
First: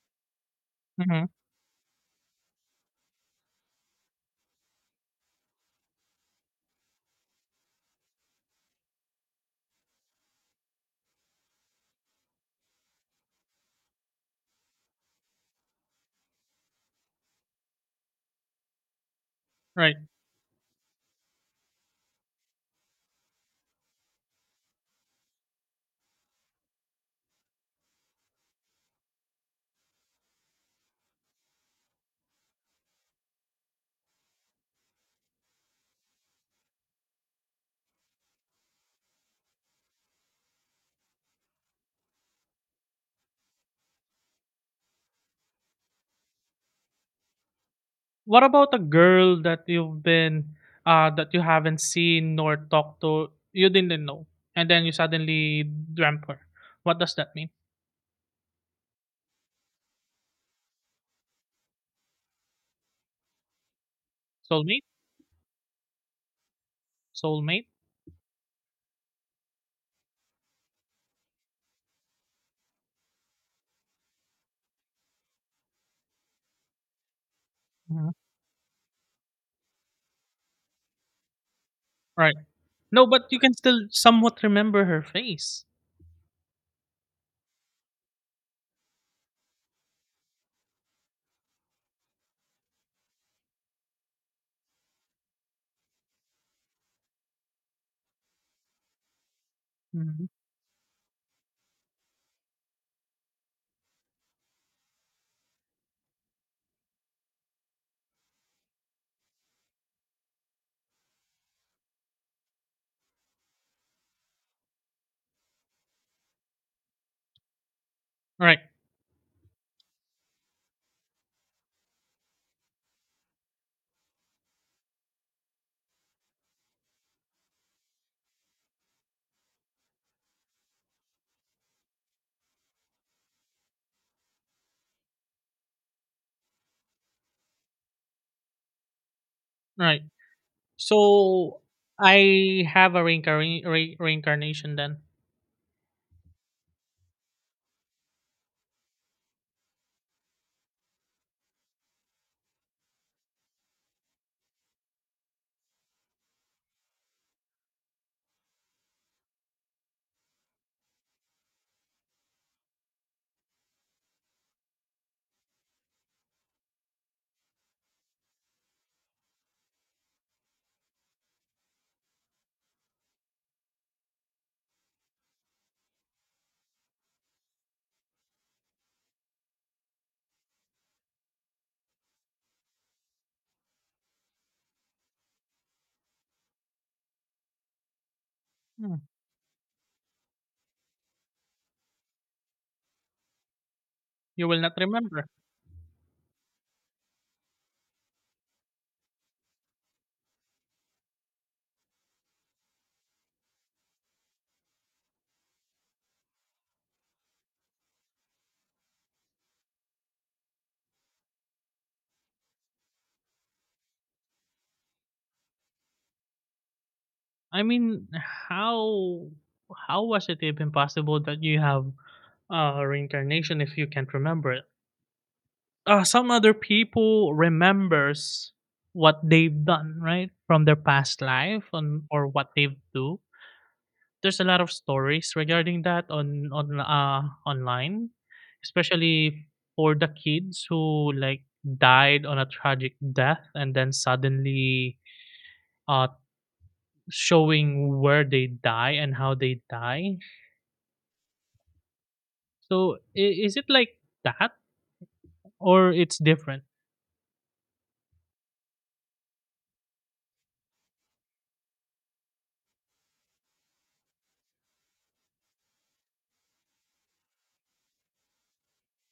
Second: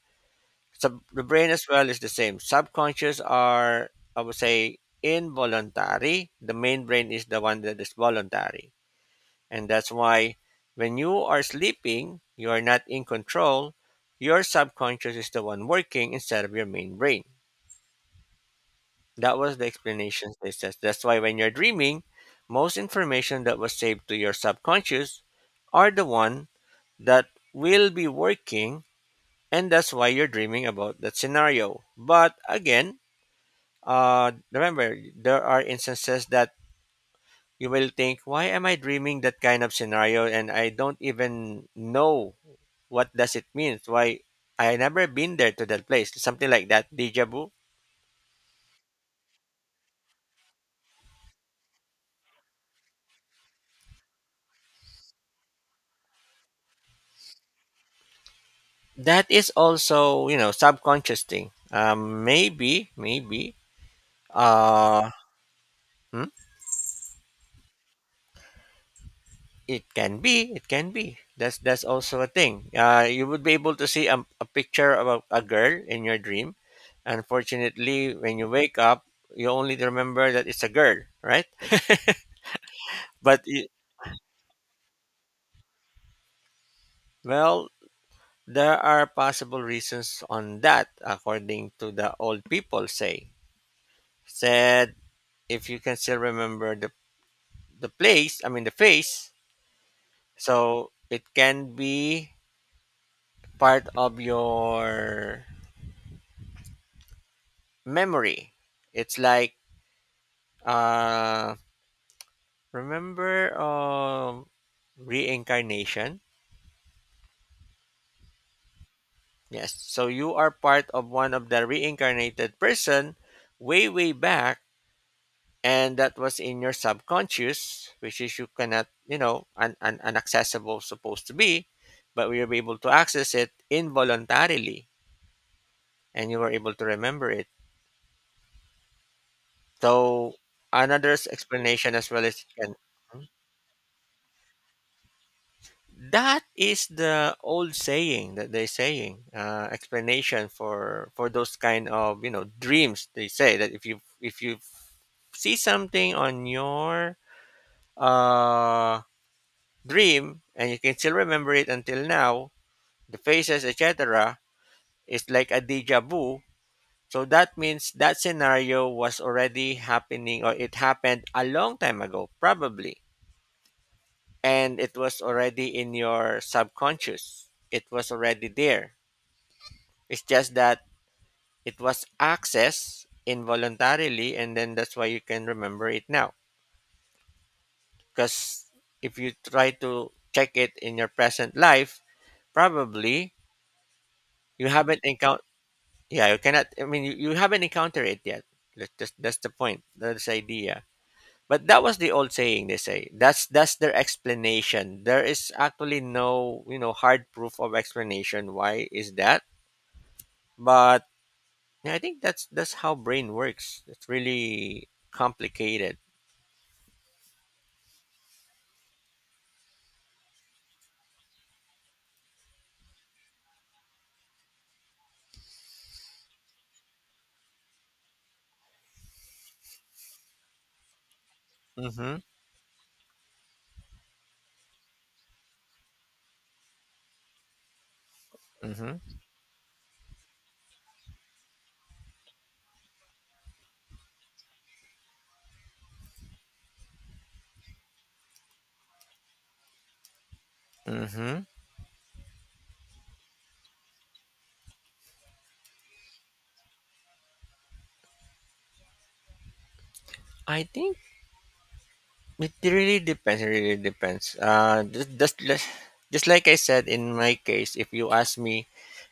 [SPEAKER 1] So the
[SPEAKER 2] Hmm.
[SPEAKER 1] brain as well is the same. Subconscious are, I would say, involuntary. The main brain is the one that is voluntary. And that's why when you are sleeping, you are not in control. Your subconscious is the one working instead of your main brain. That was the
[SPEAKER 2] Right.
[SPEAKER 1] explanation they said. That's why when you're dreaming, most information that was saved to your subconscious are the one that will be working and that's why you're dreaming about that scenario. But again, Uh, remember, there are instances that you will think, why am I dreaming that kind of scenario? And I don't even know what does it mean. Why I never been there to that place. Something like that, deja vu.
[SPEAKER 2] What about a girl that you've been uh, that you haven't seen nor talked to, you didn't know, and then you suddenly dreamt her? What does that mean?
[SPEAKER 1] That is also, you know, subconscious thing. Um, maybe, maybe.
[SPEAKER 2] Soulmate?
[SPEAKER 1] Uh, hmm?
[SPEAKER 2] Soulmate?
[SPEAKER 1] It can be. It can be. That's that's also a thing. Uh, you would be able to see a, a picture of a, a girl in your dream.
[SPEAKER 2] Mhm.
[SPEAKER 1] Unfortunately, when you wake up, you only remember that it's a girl, right? <laughs>
[SPEAKER 2] Right. No, but you
[SPEAKER 1] But
[SPEAKER 2] can
[SPEAKER 1] it,
[SPEAKER 2] still somewhat remember her face.
[SPEAKER 1] well, there are possible reasons on that, according to the old people say. Said, if you can still remember the the place, I mean the face,
[SPEAKER 2] Mhm.
[SPEAKER 1] so it can be part of your memory. It's like, Uh, remember, um, reincarnation?
[SPEAKER 2] Right,
[SPEAKER 1] Yes. So you are part of one of the reincarnated person way, way back, and that was in your subconscious, which is you cannot, you know, un- un- unaccessible supposed to be, but we were able to access it involuntarily, and you were able to remember it.
[SPEAKER 2] right.
[SPEAKER 1] So, another
[SPEAKER 2] So
[SPEAKER 1] explanation as well as it
[SPEAKER 2] I
[SPEAKER 1] can.
[SPEAKER 2] have a reincarn- re- reincarnation then.
[SPEAKER 1] That is the old saying that they saying, uh, explanation for for those kind of, you know, dreams. They say that if you if you see something on your uh, dream and you can still remember it until now, the faces et cetera is like a deja vu. So that means that scenario was already happening or it happened a long time ago, probably, and it was already in your subconscious. It was already there. It's just that it was accessed involuntarily, and then that's why you can remember it now. Because
[SPEAKER 2] Hmm.
[SPEAKER 1] if you try to check it in your present life, probably
[SPEAKER 2] You will
[SPEAKER 1] you
[SPEAKER 2] not
[SPEAKER 1] haven't
[SPEAKER 2] remember.
[SPEAKER 1] encountered. Yeah, you cannot. I mean, you, you haven't encountered it yet. That's, just, that's the point. That's the idea. But that was the old saying they say. That's that's their explanation. There is actually no you know hard proof of explanation why is that. But yeah, I think that's that's how brain works. It's really complicated.
[SPEAKER 2] I mean, how how was it even possible that you have uh, reincarnation if you can't remember it? Uh, some other people remembers what they've done, right, from their past life on
[SPEAKER 1] Mm-hmm.
[SPEAKER 2] or what they've do. There's a lot of stories regarding that on on uh, online,
[SPEAKER 1] Mm-hmm.
[SPEAKER 2] especially for the kids who like died on a tragic death and then suddenly uh showing where they die and how they die.
[SPEAKER 1] Mm-hmm.
[SPEAKER 2] So i- is it like that or it's different?
[SPEAKER 1] I think it really depends. It really depends. Uh, just, just just just like I said in my case, if you ask me,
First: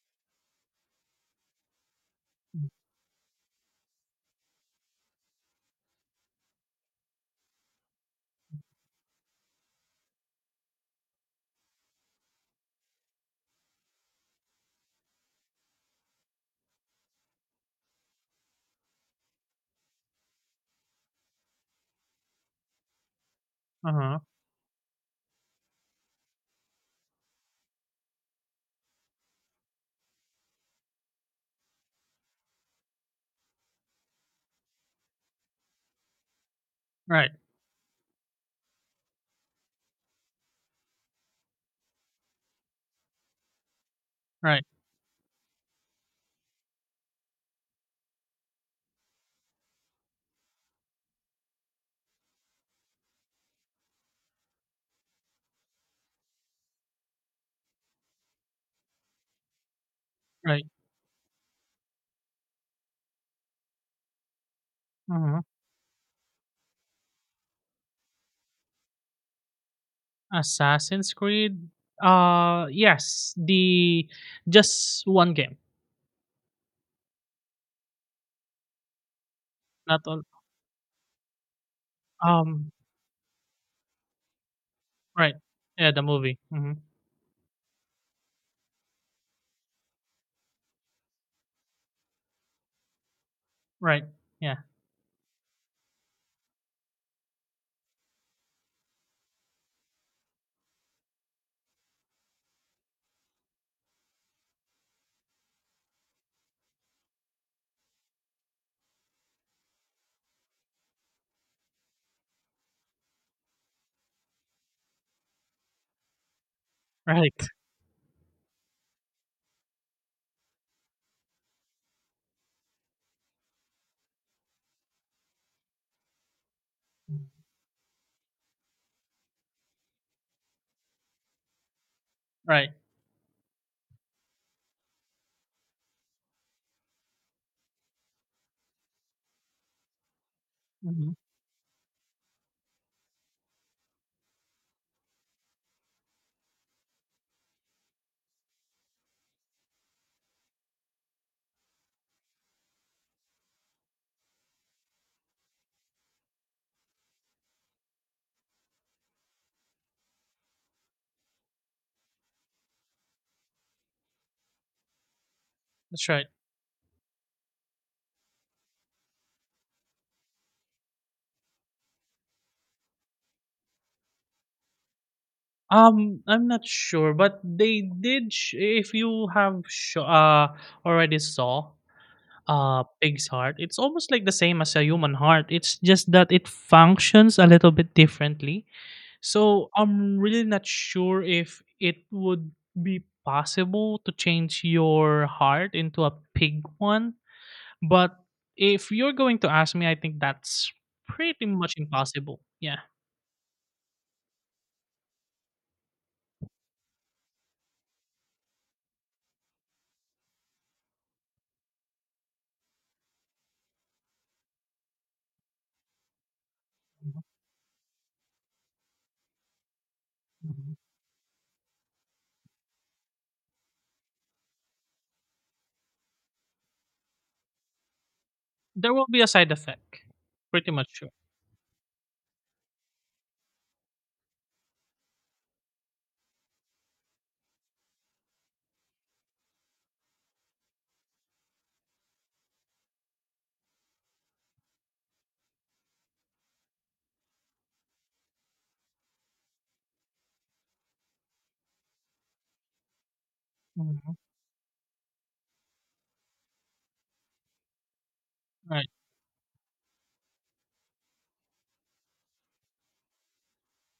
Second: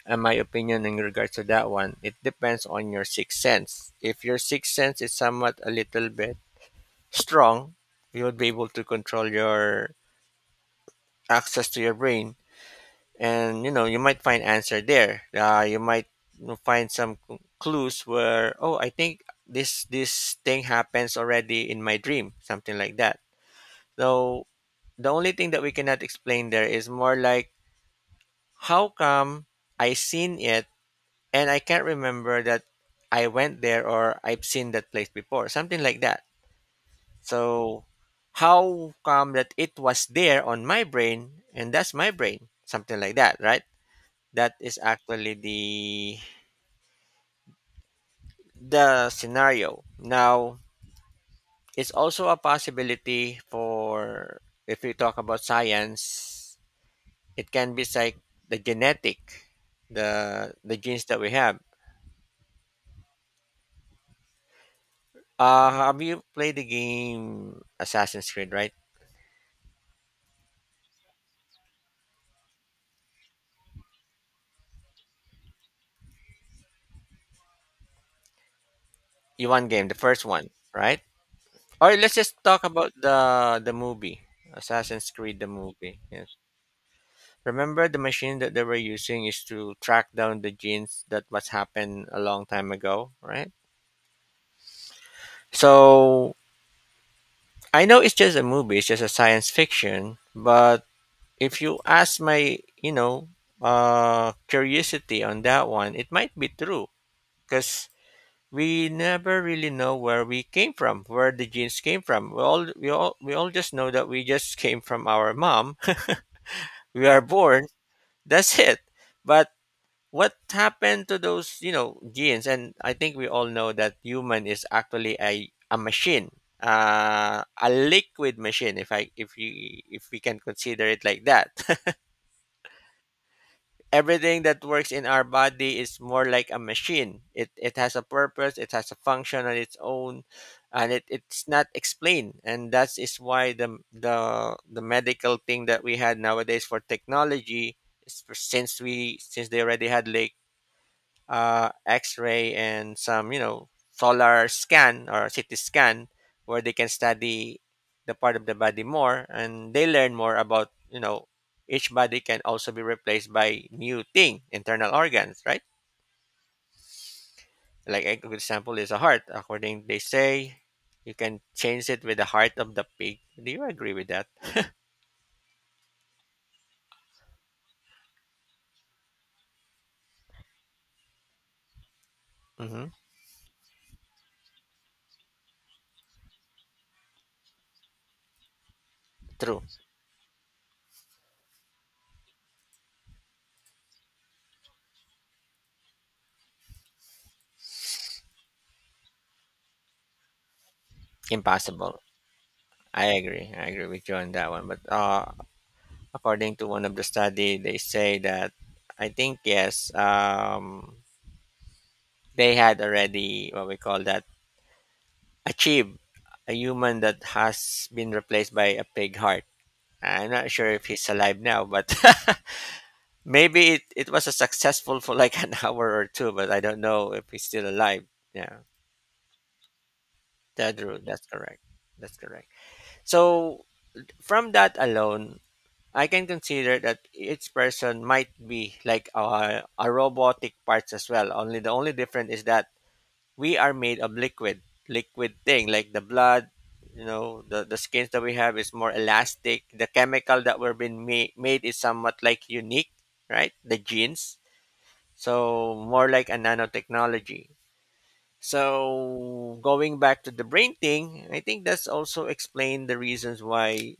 [SPEAKER 1] uh, my opinion in regards to that one, it depends on your sixth sense. If your sixth sense is somewhat a little bit strong, you would be able to control your access to your brain. and you know you might find answer there uh, you might you know, find some c- clues where, oh, I think this this thing happens already in my dream, something like that.
[SPEAKER 2] Uh-huh.
[SPEAKER 1] So the only thing that we cannot explain there is more like, how come I seen it and I can't remember that I went there, or I've seen that place before, something like that.
[SPEAKER 2] Right.
[SPEAKER 1] So how come that it was there on my brain, and that's my brain, something like that, right? That
[SPEAKER 2] Right.
[SPEAKER 1] is actually the the scenario now. It's also a possibility for, if we talk about science, it can be like the genetic, the
[SPEAKER 2] Right.
[SPEAKER 1] the genes that we have.
[SPEAKER 2] Uh-huh.
[SPEAKER 1] Uh have you played the game Assassin's Creed, right?
[SPEAKER 2] Assassin's Creed? Uh yes, the just one game.
[SPEAKER 1] You one game, the
[SPEAKER 2] Not all.
[SPEAKER 1] first one, right? Or let's just talk
[SPEAKER 2] Um
[SPEAKER 1] about the the movie. Assassin's
[SPEAKER 2] right.
[SPEAKER 1] Creed, the
[SPEAKER 2] Yeah,
[SPEAKER 1] movie,
[SPEAKER 2] the
[SPEAKER 1] yes.
[SPEAKER 2] movie. Mhm.
[SPEAKER 1] Remember, the machine that they were using is to track down the genes that must happen a long time ago, right?
[SPEAKER 2] Right. Yeah.
[SPEAKER 1] So I know it's just a movie, it's just a science fiction, but if you ask my, you know, uh, curiosity on that one, it might be true, because we never really know where we came from, where the genes came from. We all, we all, we all just know that we just <laughs> came from our mom. <laughs> We
[SPEAKER 2] <laughs>
[SPEAKER 1] are
[SPEAKER 2] Right.
[SPEAKER 1] born. That's it. But what happened to those you know genes? And I think we all know that human is actually a, a machine,
[SPEAKER 2] Mm.
[SPEAKER 1] uh, a liquid machine, if I if you if we can consider it like that. <laughs>
[SPEAKER 2] Right.
[SPEAKER 1] Everything that works in our body is more like a machine. It it has a purpose, it has a function on its own. And it,
[SPEAKER 2] Mhm.
[SPEAKER 1] it's not explained, and that is why the the the medical thing that we had nowadays for technology is, for- since we since they already had like uh, X-ray and some you know solar scan or C T scan, where they can study the part of the body more, and they learn more about you know each body can also be replaced by new thing, internal organs, right?
[SPEAKER 2] That's right.
[SPEAKER 1] Like, a good example is a heart. According, they say you can change it with the heart of the pig. Do you agree with that?
[SPEAKER 2] Um I'm not sure, but they did sh- if you have sh- uh already saw
[SPEAKER 1] Hmm.
[SPEAKER 2] uh pig's heart. It's almost like the same as a human heart. It's just that it functions a little bit differently,
[SPEAKER 1] True.
[SPEAKER 2] so I'm really not sure if it would be possible to change your heart into a pig one. But if you're going to ask me, I think that's pretty much
[SPEAKER 1] Impossible.
[SPEAKER 2] impossible. Yeah.
[SPEAKER 1] I agree i agree with you on that one, but uh according to one of the study, they say that, I think, yes, um, they had already what we call that, achieved a human that has been replaced by a pig heart. I'm not sure
[SPEAKER 2] Mhm.
[SPEAKER 1] if he's alive now, but <laughs> maybe it, it was a successful for like an <laughs> hour or two, but I don't know if he's still alive. Yeah.
[SPEAKER 2] There will be a side effect, pretty
[SPEAKER 1] That's
[SPEAKER 2] much
[SPEAKER 1] true.
[SPEAKER 2] sure.
[SPEAKER 1] That's correct. That's correct. So from that alone, I can consider that each person might be like a, a robotic parts as well. Only the only difference is that we are made of liquid, liquid thing like the blood. You know, the the skins that we have is more elastic. The chemical that we're being ma- made is somewhat like unique, right? The
[SPEAKER 2] Mhm.
[SPEAKER 1] genes, so more like a nanotechnology.
[SPEAKER 2] Right.
[SPEAKER 1] So going back to the brain thing, I think that's also explained the reasons why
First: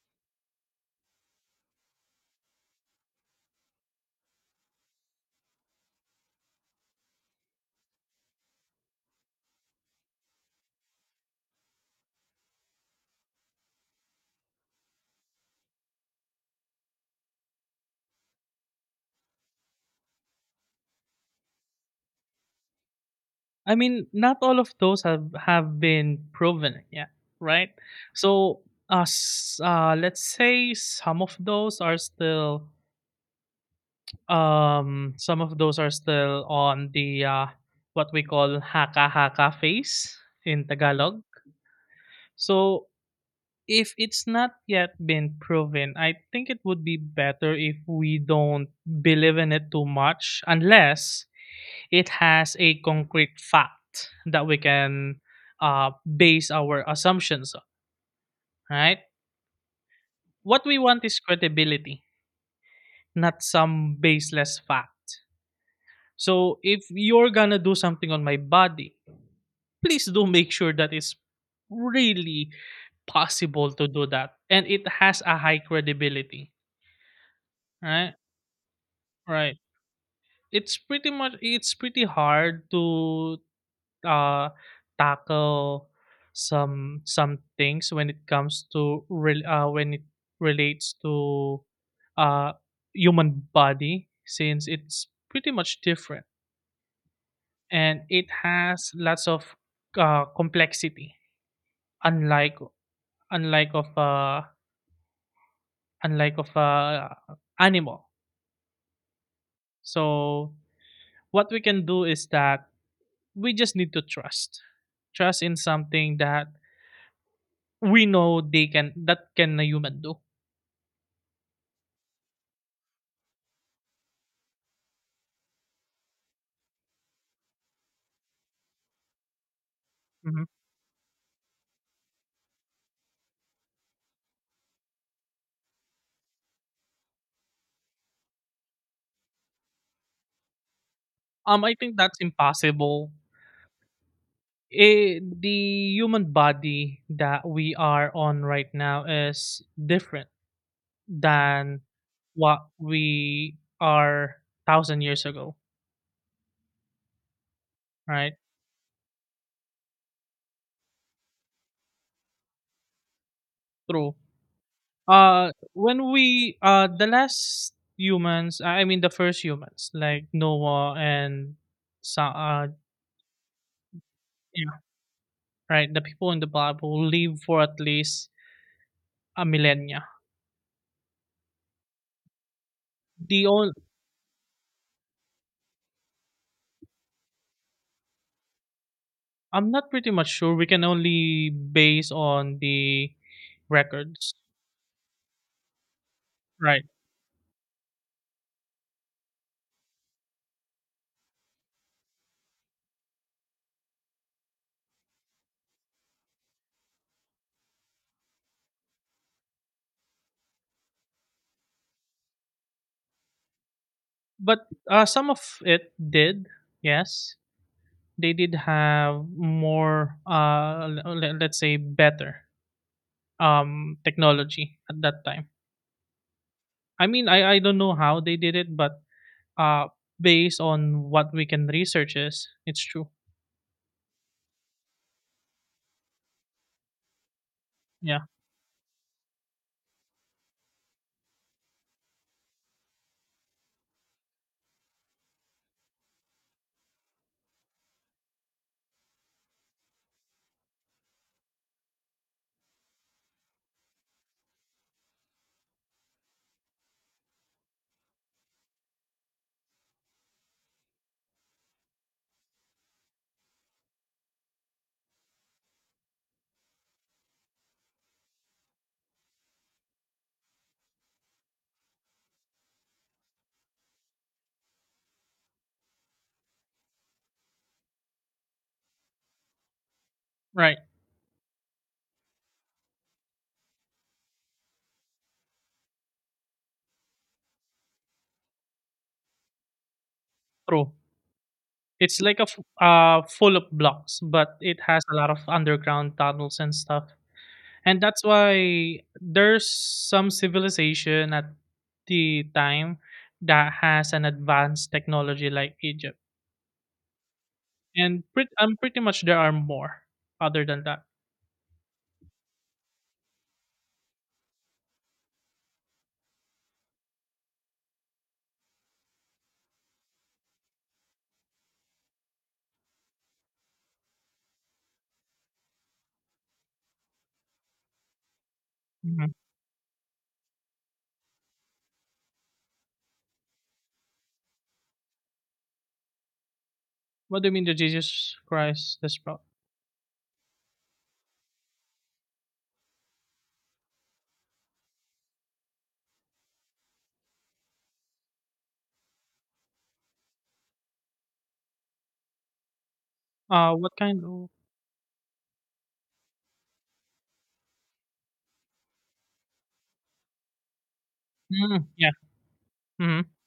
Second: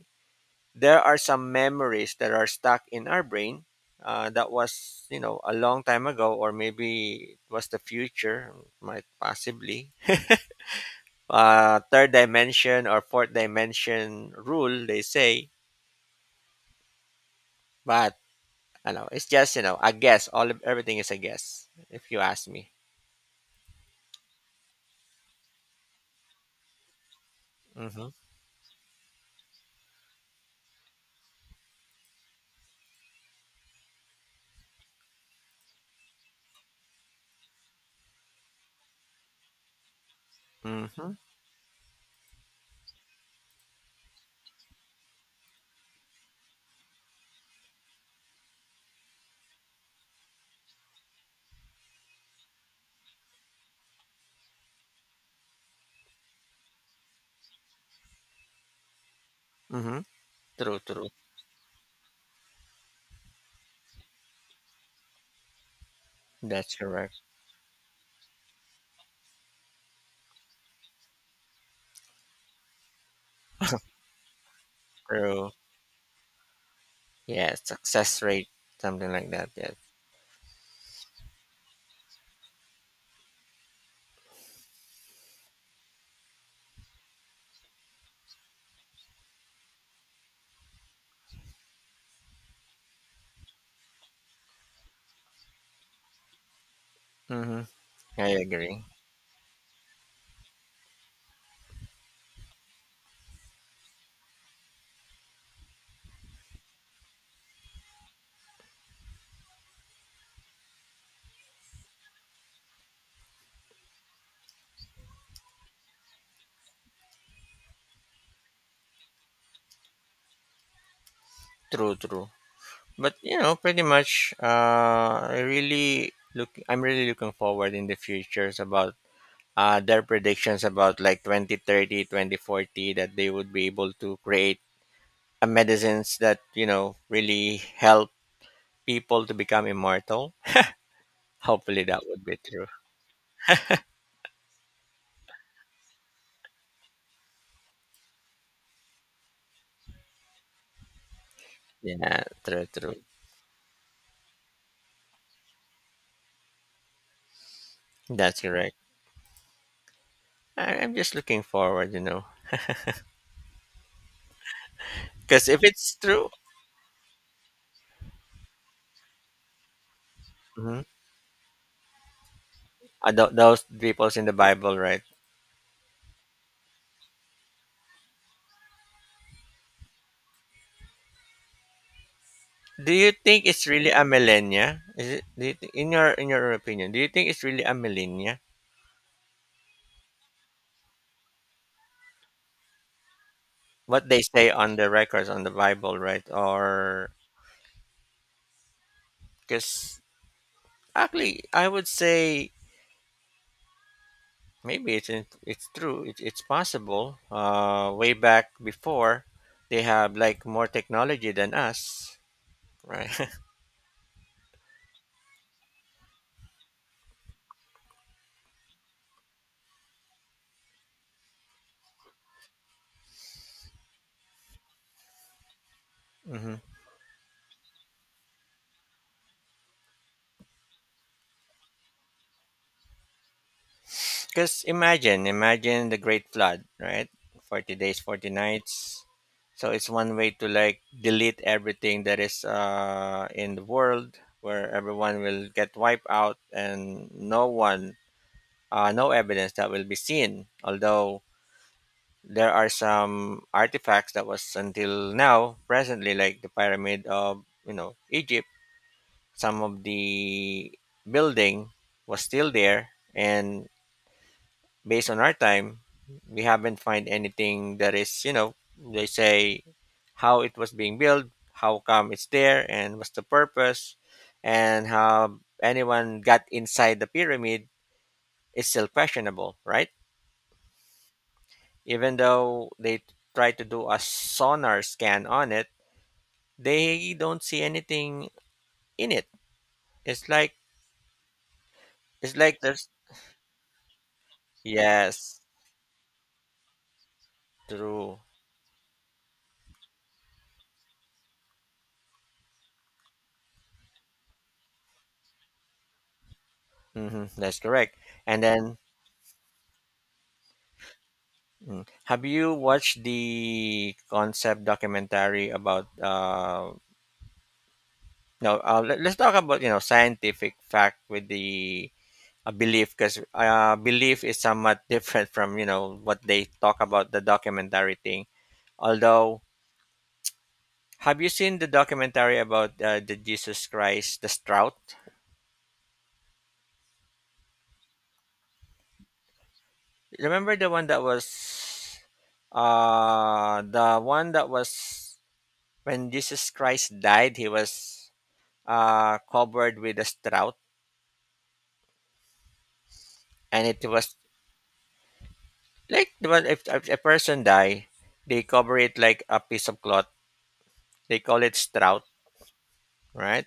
[SPEAKER 1] there are some memories that are stuck in our brain. Uh, that was, you know, a long time ago, or maybe it was the future, might possibly. Uh, third dimension or fourth dimension rule, they say, but I know it's just, you know, a guess. All of everything is a guess, if you ask me.
[SPEAKER 2] I mean, not all of those have have been proven yet, right?
[SPEAKER 1] Mm-hmm.
[SPEAKER 2] So, uh, s- uh let's say some of those are still um some of those are still on the uh what we call haka haka phase in
[SPEAKER 1] Mm-hmm.
[SPEAKER 2] Tagalog. So, if it's not yet been proven, I think it would be better if we don't believe in it too much unless it has a concrete fact that we can uh, base our assumptions on, right?
[SPEAKER 1] Mm-hmm.
[SPEAKER 2] What we
[SPEAKER 1] True,
[SPEAKER 2] want
[SPEAKER 1] true.
[SPEAKER 2] is credibility, not some baseless fact. So
[SPEAKER 1] That's
[SPEAKER 2] if
[SPEAKER 1] correct.
[SPEAKER 2] you're gonna do something on my body, please do make sure that it's really possible to do that and it has a
[SPEAKER 1] True.
[SPEAKER 2] high credibility,
[SPEAKER 1] Yeah,
[SPEAKER 2] right?
[SPEAKER 1] success rate, something like that.
[SPEAKER 2] Right.
[SPEAKER 1] Yes.
[SPEAKER 2] It's pretty much it's pretty hard to uh, tackle some some things when it comes to rel- uh, when it relates to uh, human body, since it's pretty much different
[SPEAKER 1] Mm-hmm.
[SPEAKER 2] and it
[SPEAKER 1] I agree.
[SPEAKER 2] has lots of uh, complexity, unlike unlike of uh, unlike of uh, animal. So what we can do is that we just need to trust trust in something that we know they can, that can a human do.
[SPEAKER 1] True, true. But you know pretty much, uh i really look I'm really looking forward in the futures about uh their predictions about like twenty thirty, twenty forty, that they would be able to create uh, medicines that you know really help people to become immortal.
[SPEAKER 2] Um, I
[SPEAKER 1] Hopefully
[SPEAKER 2] think
[SPEAKER 1] that
[SPEAKER 2] that's
[SPEAKER 1] would be true.
[SPEAKER 2] impossible. Eh, the human body that we are on right now is different than
[SPEAKER 1] Yeah, true,
[SPEAKER 2] what
[SPEAKER 1] true.
[SPEAKER 2] we are thousand years ago, right?
[SPEAKER 1] That's correct. I, i'm just looking forward you know
[SPEAKER 2] True.
[SPEAKER 1] Because
[SPEAKER 2] Uh,
[SPEAKER 1] if it's
[SPEAKER 2] when
[SPEAKER 1] true.
[SPEAKER 2] we uh the last humans, I mean the first humans like
[SPEAKER 1] Mhm.
[SPEAKER 2] Noah and so uh
[SPEAKER 1] Uh, those people in the
[SPEAKER 2] yeah,
[SPEAKER 1] Bible, right?
[SPEAKER 2] right, the people in the Bible live for at least a millennia.
[SPEAKER 1] Do you think
[SPEAKER 2] The
[SPEAKER 1] it's
[SPEAKER 2] on
[SPEAKER 1] really a millennia? Is it do you thi- in your in your opinion, do you think it's really a millennia?
[SPEAKER 2] I'm not pretty much sure. We can only base on the
[SPEAKER 1] What they
[SPEAKER 2] records,
[SPEAKER 1] say on the records on the Bible, right?
[SPEAKER 2] right?
[SPEAKER 1] Or, because actually, I would say, maybe it's in, it's true. It, it's possible. Uh, way back before, they have like more technology than us, right? <laughs>
[SPEAKER 2] But uh, some of it did. Yes, they did have more. Uh, l- le- let's say better um technology at that time.
[SPEAKER 1] Hmm.
[SPEAKER 2] I mean, I I don't know how they did it, but uh, based on what we can research, is it's true.
[SPEAKER 1] Because imagine, imagine the Great Flood, right? forty days,
[SPEAKER 2] Yeah,
[SPEAKER 1] forty nights. So it's one way to like delete everything that is uh, in the world, where everyone will get wiped out, and no one, uh, no evidence that will be seen. Although, there are some artifacts that was until now, presently, like the pyramid of, you know, Egypt. Some of the building was still there, and based on our time, we haven't find anything that is, you know, they say how it was being built, how come it's there, and what's the purpose, and how anyone got inside the pyramid is still questionable, right?
[SPEAKER 2] right.
[SPEAKER 1] Even though they try to do a sonar scan on it, they don't see anything in it. It's like
[SPEAKER 2] True. It's
[SPEAKER 1] it's
[SPEAKER 2] like a
[SPEAKER 1] like
[SPEAKER 2] f-
[SPEAKER 1] there's,
[SPEAKER 2] uh full of blocks, but it has a lot of
[SPEAKER 1] yes,
[SPEAKER 2] underground tunnels and stuff. And
[SPEAKER 1] true.
[SPEAKER 2] that's why there's some civilization at the time that has an advanced technology like Egypt,
[SPEAKER 1] Hmm, that's correct.
[SPEAKER 2] and
[SPEAKER 1] And
[SPEAKER 2] pretty, I'm
[SPEAKER 1] then.
[SPEAKER 2] pretty much there are more other than that.
[SPEAKER 1] Mm. Have you watched the concept documentary about, uh no, uh, let, us talk about you know scientific fact with the a belief, because uh, belief is somewhat <laughs> different from you know what they talk about the documentary thing.
[SPEAKER 2] Mhm.
[SPEAKER 1] Although, have you seen the documentary about uh, the Jesus Christ, the Strout?
[SPEAKER 2] What do you mean the Jesus Christ is pro—
[SPEAKER 1] Remember the one that was uh the one that was when Jesus Christ died, he was uh, covered with a strout, and
[SPEAKER 2] Uh,
[SPEAKER 1] it
[SPEAKER 2] what
[SPEAKER 1] was
[SPEAKER 2] kind of?
[SPEAKER 1] like the one, if, if a person die, they cover it like a piece of cloth. They call it
[SPEAKER 2] Mm,
[SPEAKER 1] strout,
[SPEAKER 2] yeah. Mm-hmm.
[SPEAKER 1] right?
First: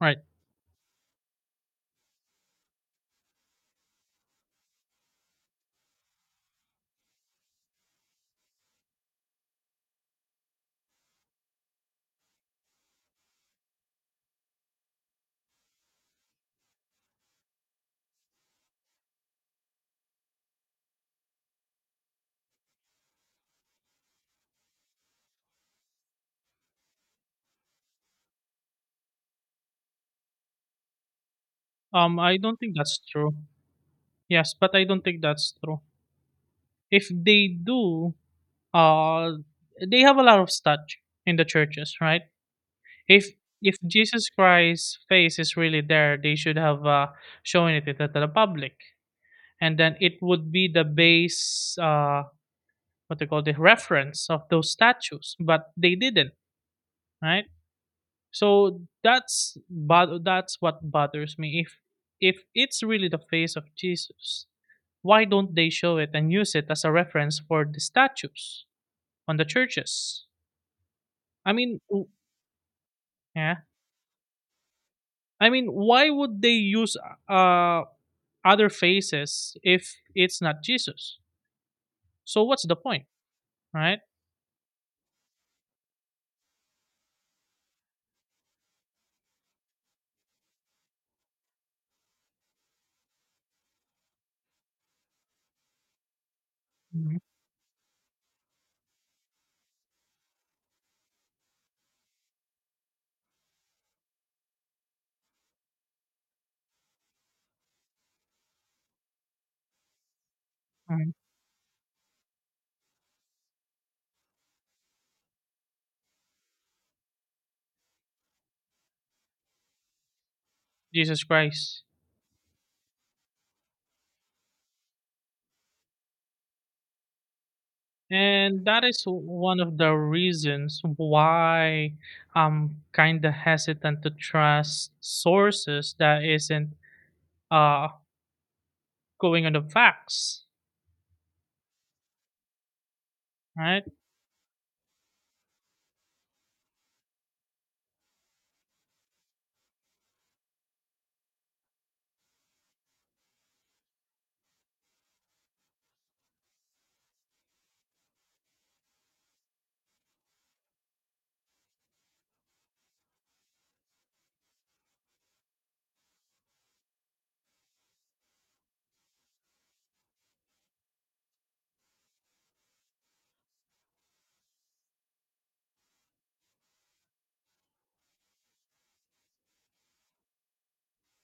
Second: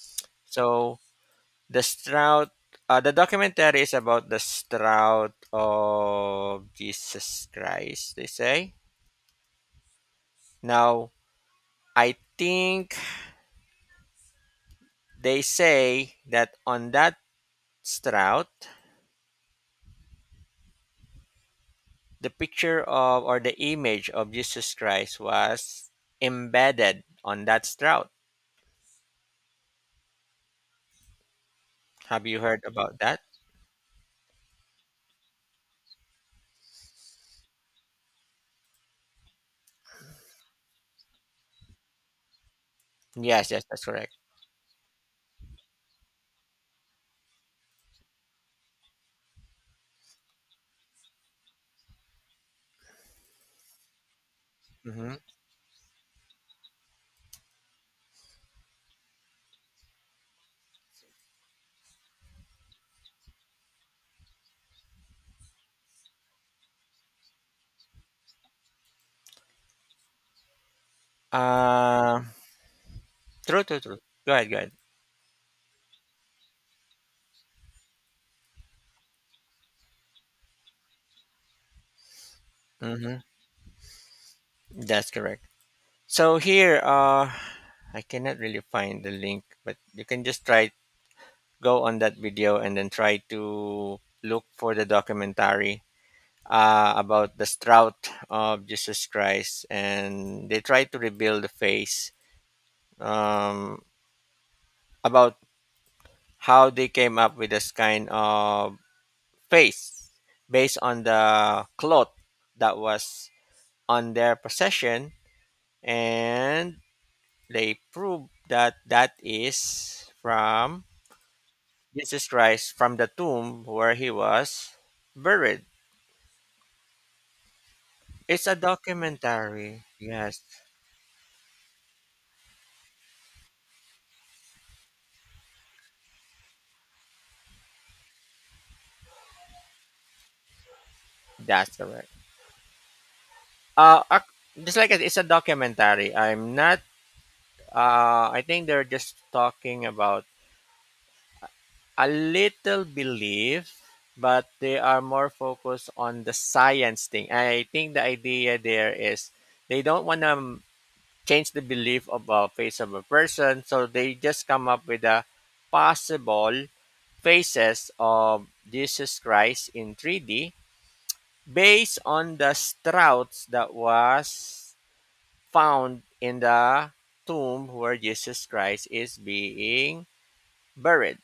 [SPEAKER 2] Right.
[SPEAKER 1] So the strout, uh, the documentary is about the strout of Jesus Christ. They say now. I think they say that on that strout, the picture of, or the image of Jesus Christ was embedded on that strout.
[SPEAKER 2] Um,
[SPEAKER 1] Have
[SPEAKER 2] I
[SPEAKER 1] you
[SPEAKER 2] don't
[SPEAKER 1] heard
[SPEAKER 2] think
[SPEAKER 1] about
[SPEAKER 2] that's
[SPEAKER 1] that?
[SPEAKER 2] true. Yes, but I don't think that's true. If they do, uh, they have a lot of statue in the churches, right? If
[SPEAKER 1] Yes, yes,
[SPEAKER 2] if
[SPEAKER 1] that's correct.
[SPEAKER 2] Jesus Christ's face is really there, they should have uh, shown it to the public, and then it would be the base, uh, what they call the reference of those
[SPEAKER 1] Mm-hmm.
[SPEAKER 2] statues. But they didn't, right? So that's but that's what bothers me. If if it's really the face of Jesus, why don't they show it and use it as a reference for the statues on the churches? I mean, w-
[SPEAKER 1] Uh,
[SPEAKER 2] yeah.
[SPEAKER 1] True, true, true. Go ahead, go ahead.
[SPEAKER 2] I mean, why would they use uh other faces if it's not Jesus. So what's the point,
[SPEAKER 1] Mm-hmm.
[SPEAKER 2] right?
[SPEAKER 1] That's correct. So here, uh, I cannot really find the link, but you can just try, go on that video and then try to look for the documentary uh,
[SPEAKER 2] Mhm.
[SPEAKER 1] about the strout of Jesus Christ, and they try to reveal the face, um, about how they came up with this kind of face based on
[SPEAKER 2] Mhm.
[SPEAKER 1] the cloth that was on their possession, and they prove that that is from
[SPEAKER 2] Jesus Christ.
[SPEAKER 1] Jesus Christ, from the tomb where he was buried. It's a
[SPEAKER 2] And that is one of
[SPEAKER 1] documentary.
[SPEAKER 2] the
[SPEAKER 1] Yes,
[SPEAKER 2] reasons why I'm kind of hesitant to trust sources that isn't uh going on the facts,
[SPEAKER 1] that's correct.
[SPEAKER 2] right?
[SPEAKER 1] Uh, ac- just like it- it's a documentary. I'm not. Uh, I think they're just talking about a little belief, but they are more focused on the science thing. I think the idea there is, they don't want to change the belief of a face of a person, so they just come up with a possible faces of Jesus Christ in three D based on the Strouts that was found in the tomb where Jesus Christ is being buried.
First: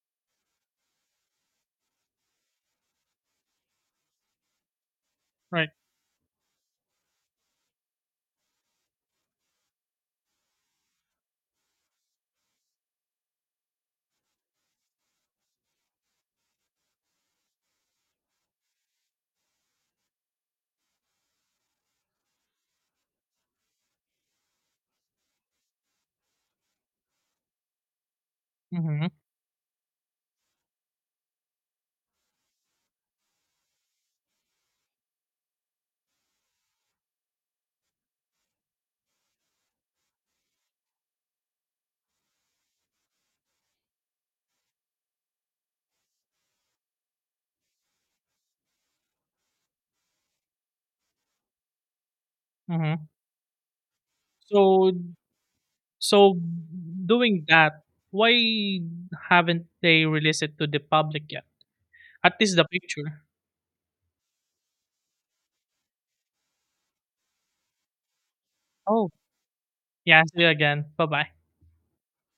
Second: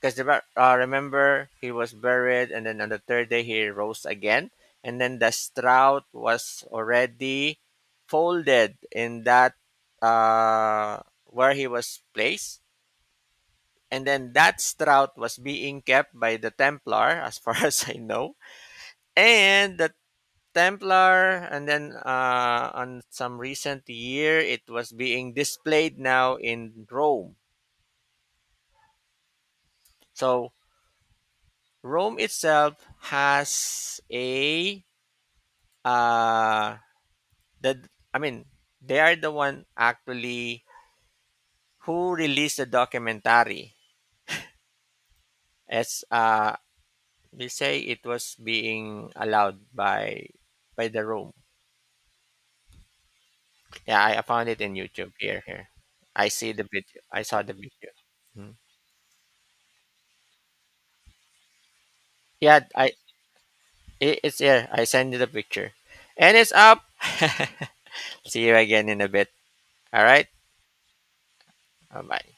[SPEAKER 1] Because uh, remember, he was buried, and then on the third day he rose again, and then the
[SPEAKER 2] Right.
[SPEAKER 1] shroud was already folded in that, uh, where he was placed, and then that shroud was being kept by the Templar, as far <laughs> as I know, and the Templar, and then uh, on some recent year, it was being displayed now in Rome.
[SPEAKER 2] Hmm.
[SPEAKER 1] So Rome itself has a uh that, I mean, they are the one actually who released the documentary, as uh they say it was being allowed by by the room.
[SPEAKER 2] Hmm.
[SPEAKER 1] Yeah, i I found it in
[SPEAKER 2] So
[SPEAKER 1] YouTube. Here, here. i
[SPEAKER 2] so
[SPEAKER 1] see the video i saw
[SPEAKER 2] doing
[SPEAKER 1] the
[SPEAKER 2] that,
[SPEAKER 1] video.
[SPEAKER 2] why
[SPEAKER 1] Mm.
[SPEAKER 2] haven't they released it to the public yet? At least
[SPEAKER 1] Yeah,
[SPEAKER 2] the
[SPEAKER 1] i
[SPEAKER 2] picture.
[SPEAKER 1] it, it's here, I send you the picture, and it's up. <laughs> See you again in a
[SPEAKER 2] Oh,
[SPEAKER 1] bit. All
[SPEAKER 2] yeah.
[SPEAKER 1] right.
[SPEAKER 2] See you again. Bye bye.
[SPEAKER 1] Bye bye.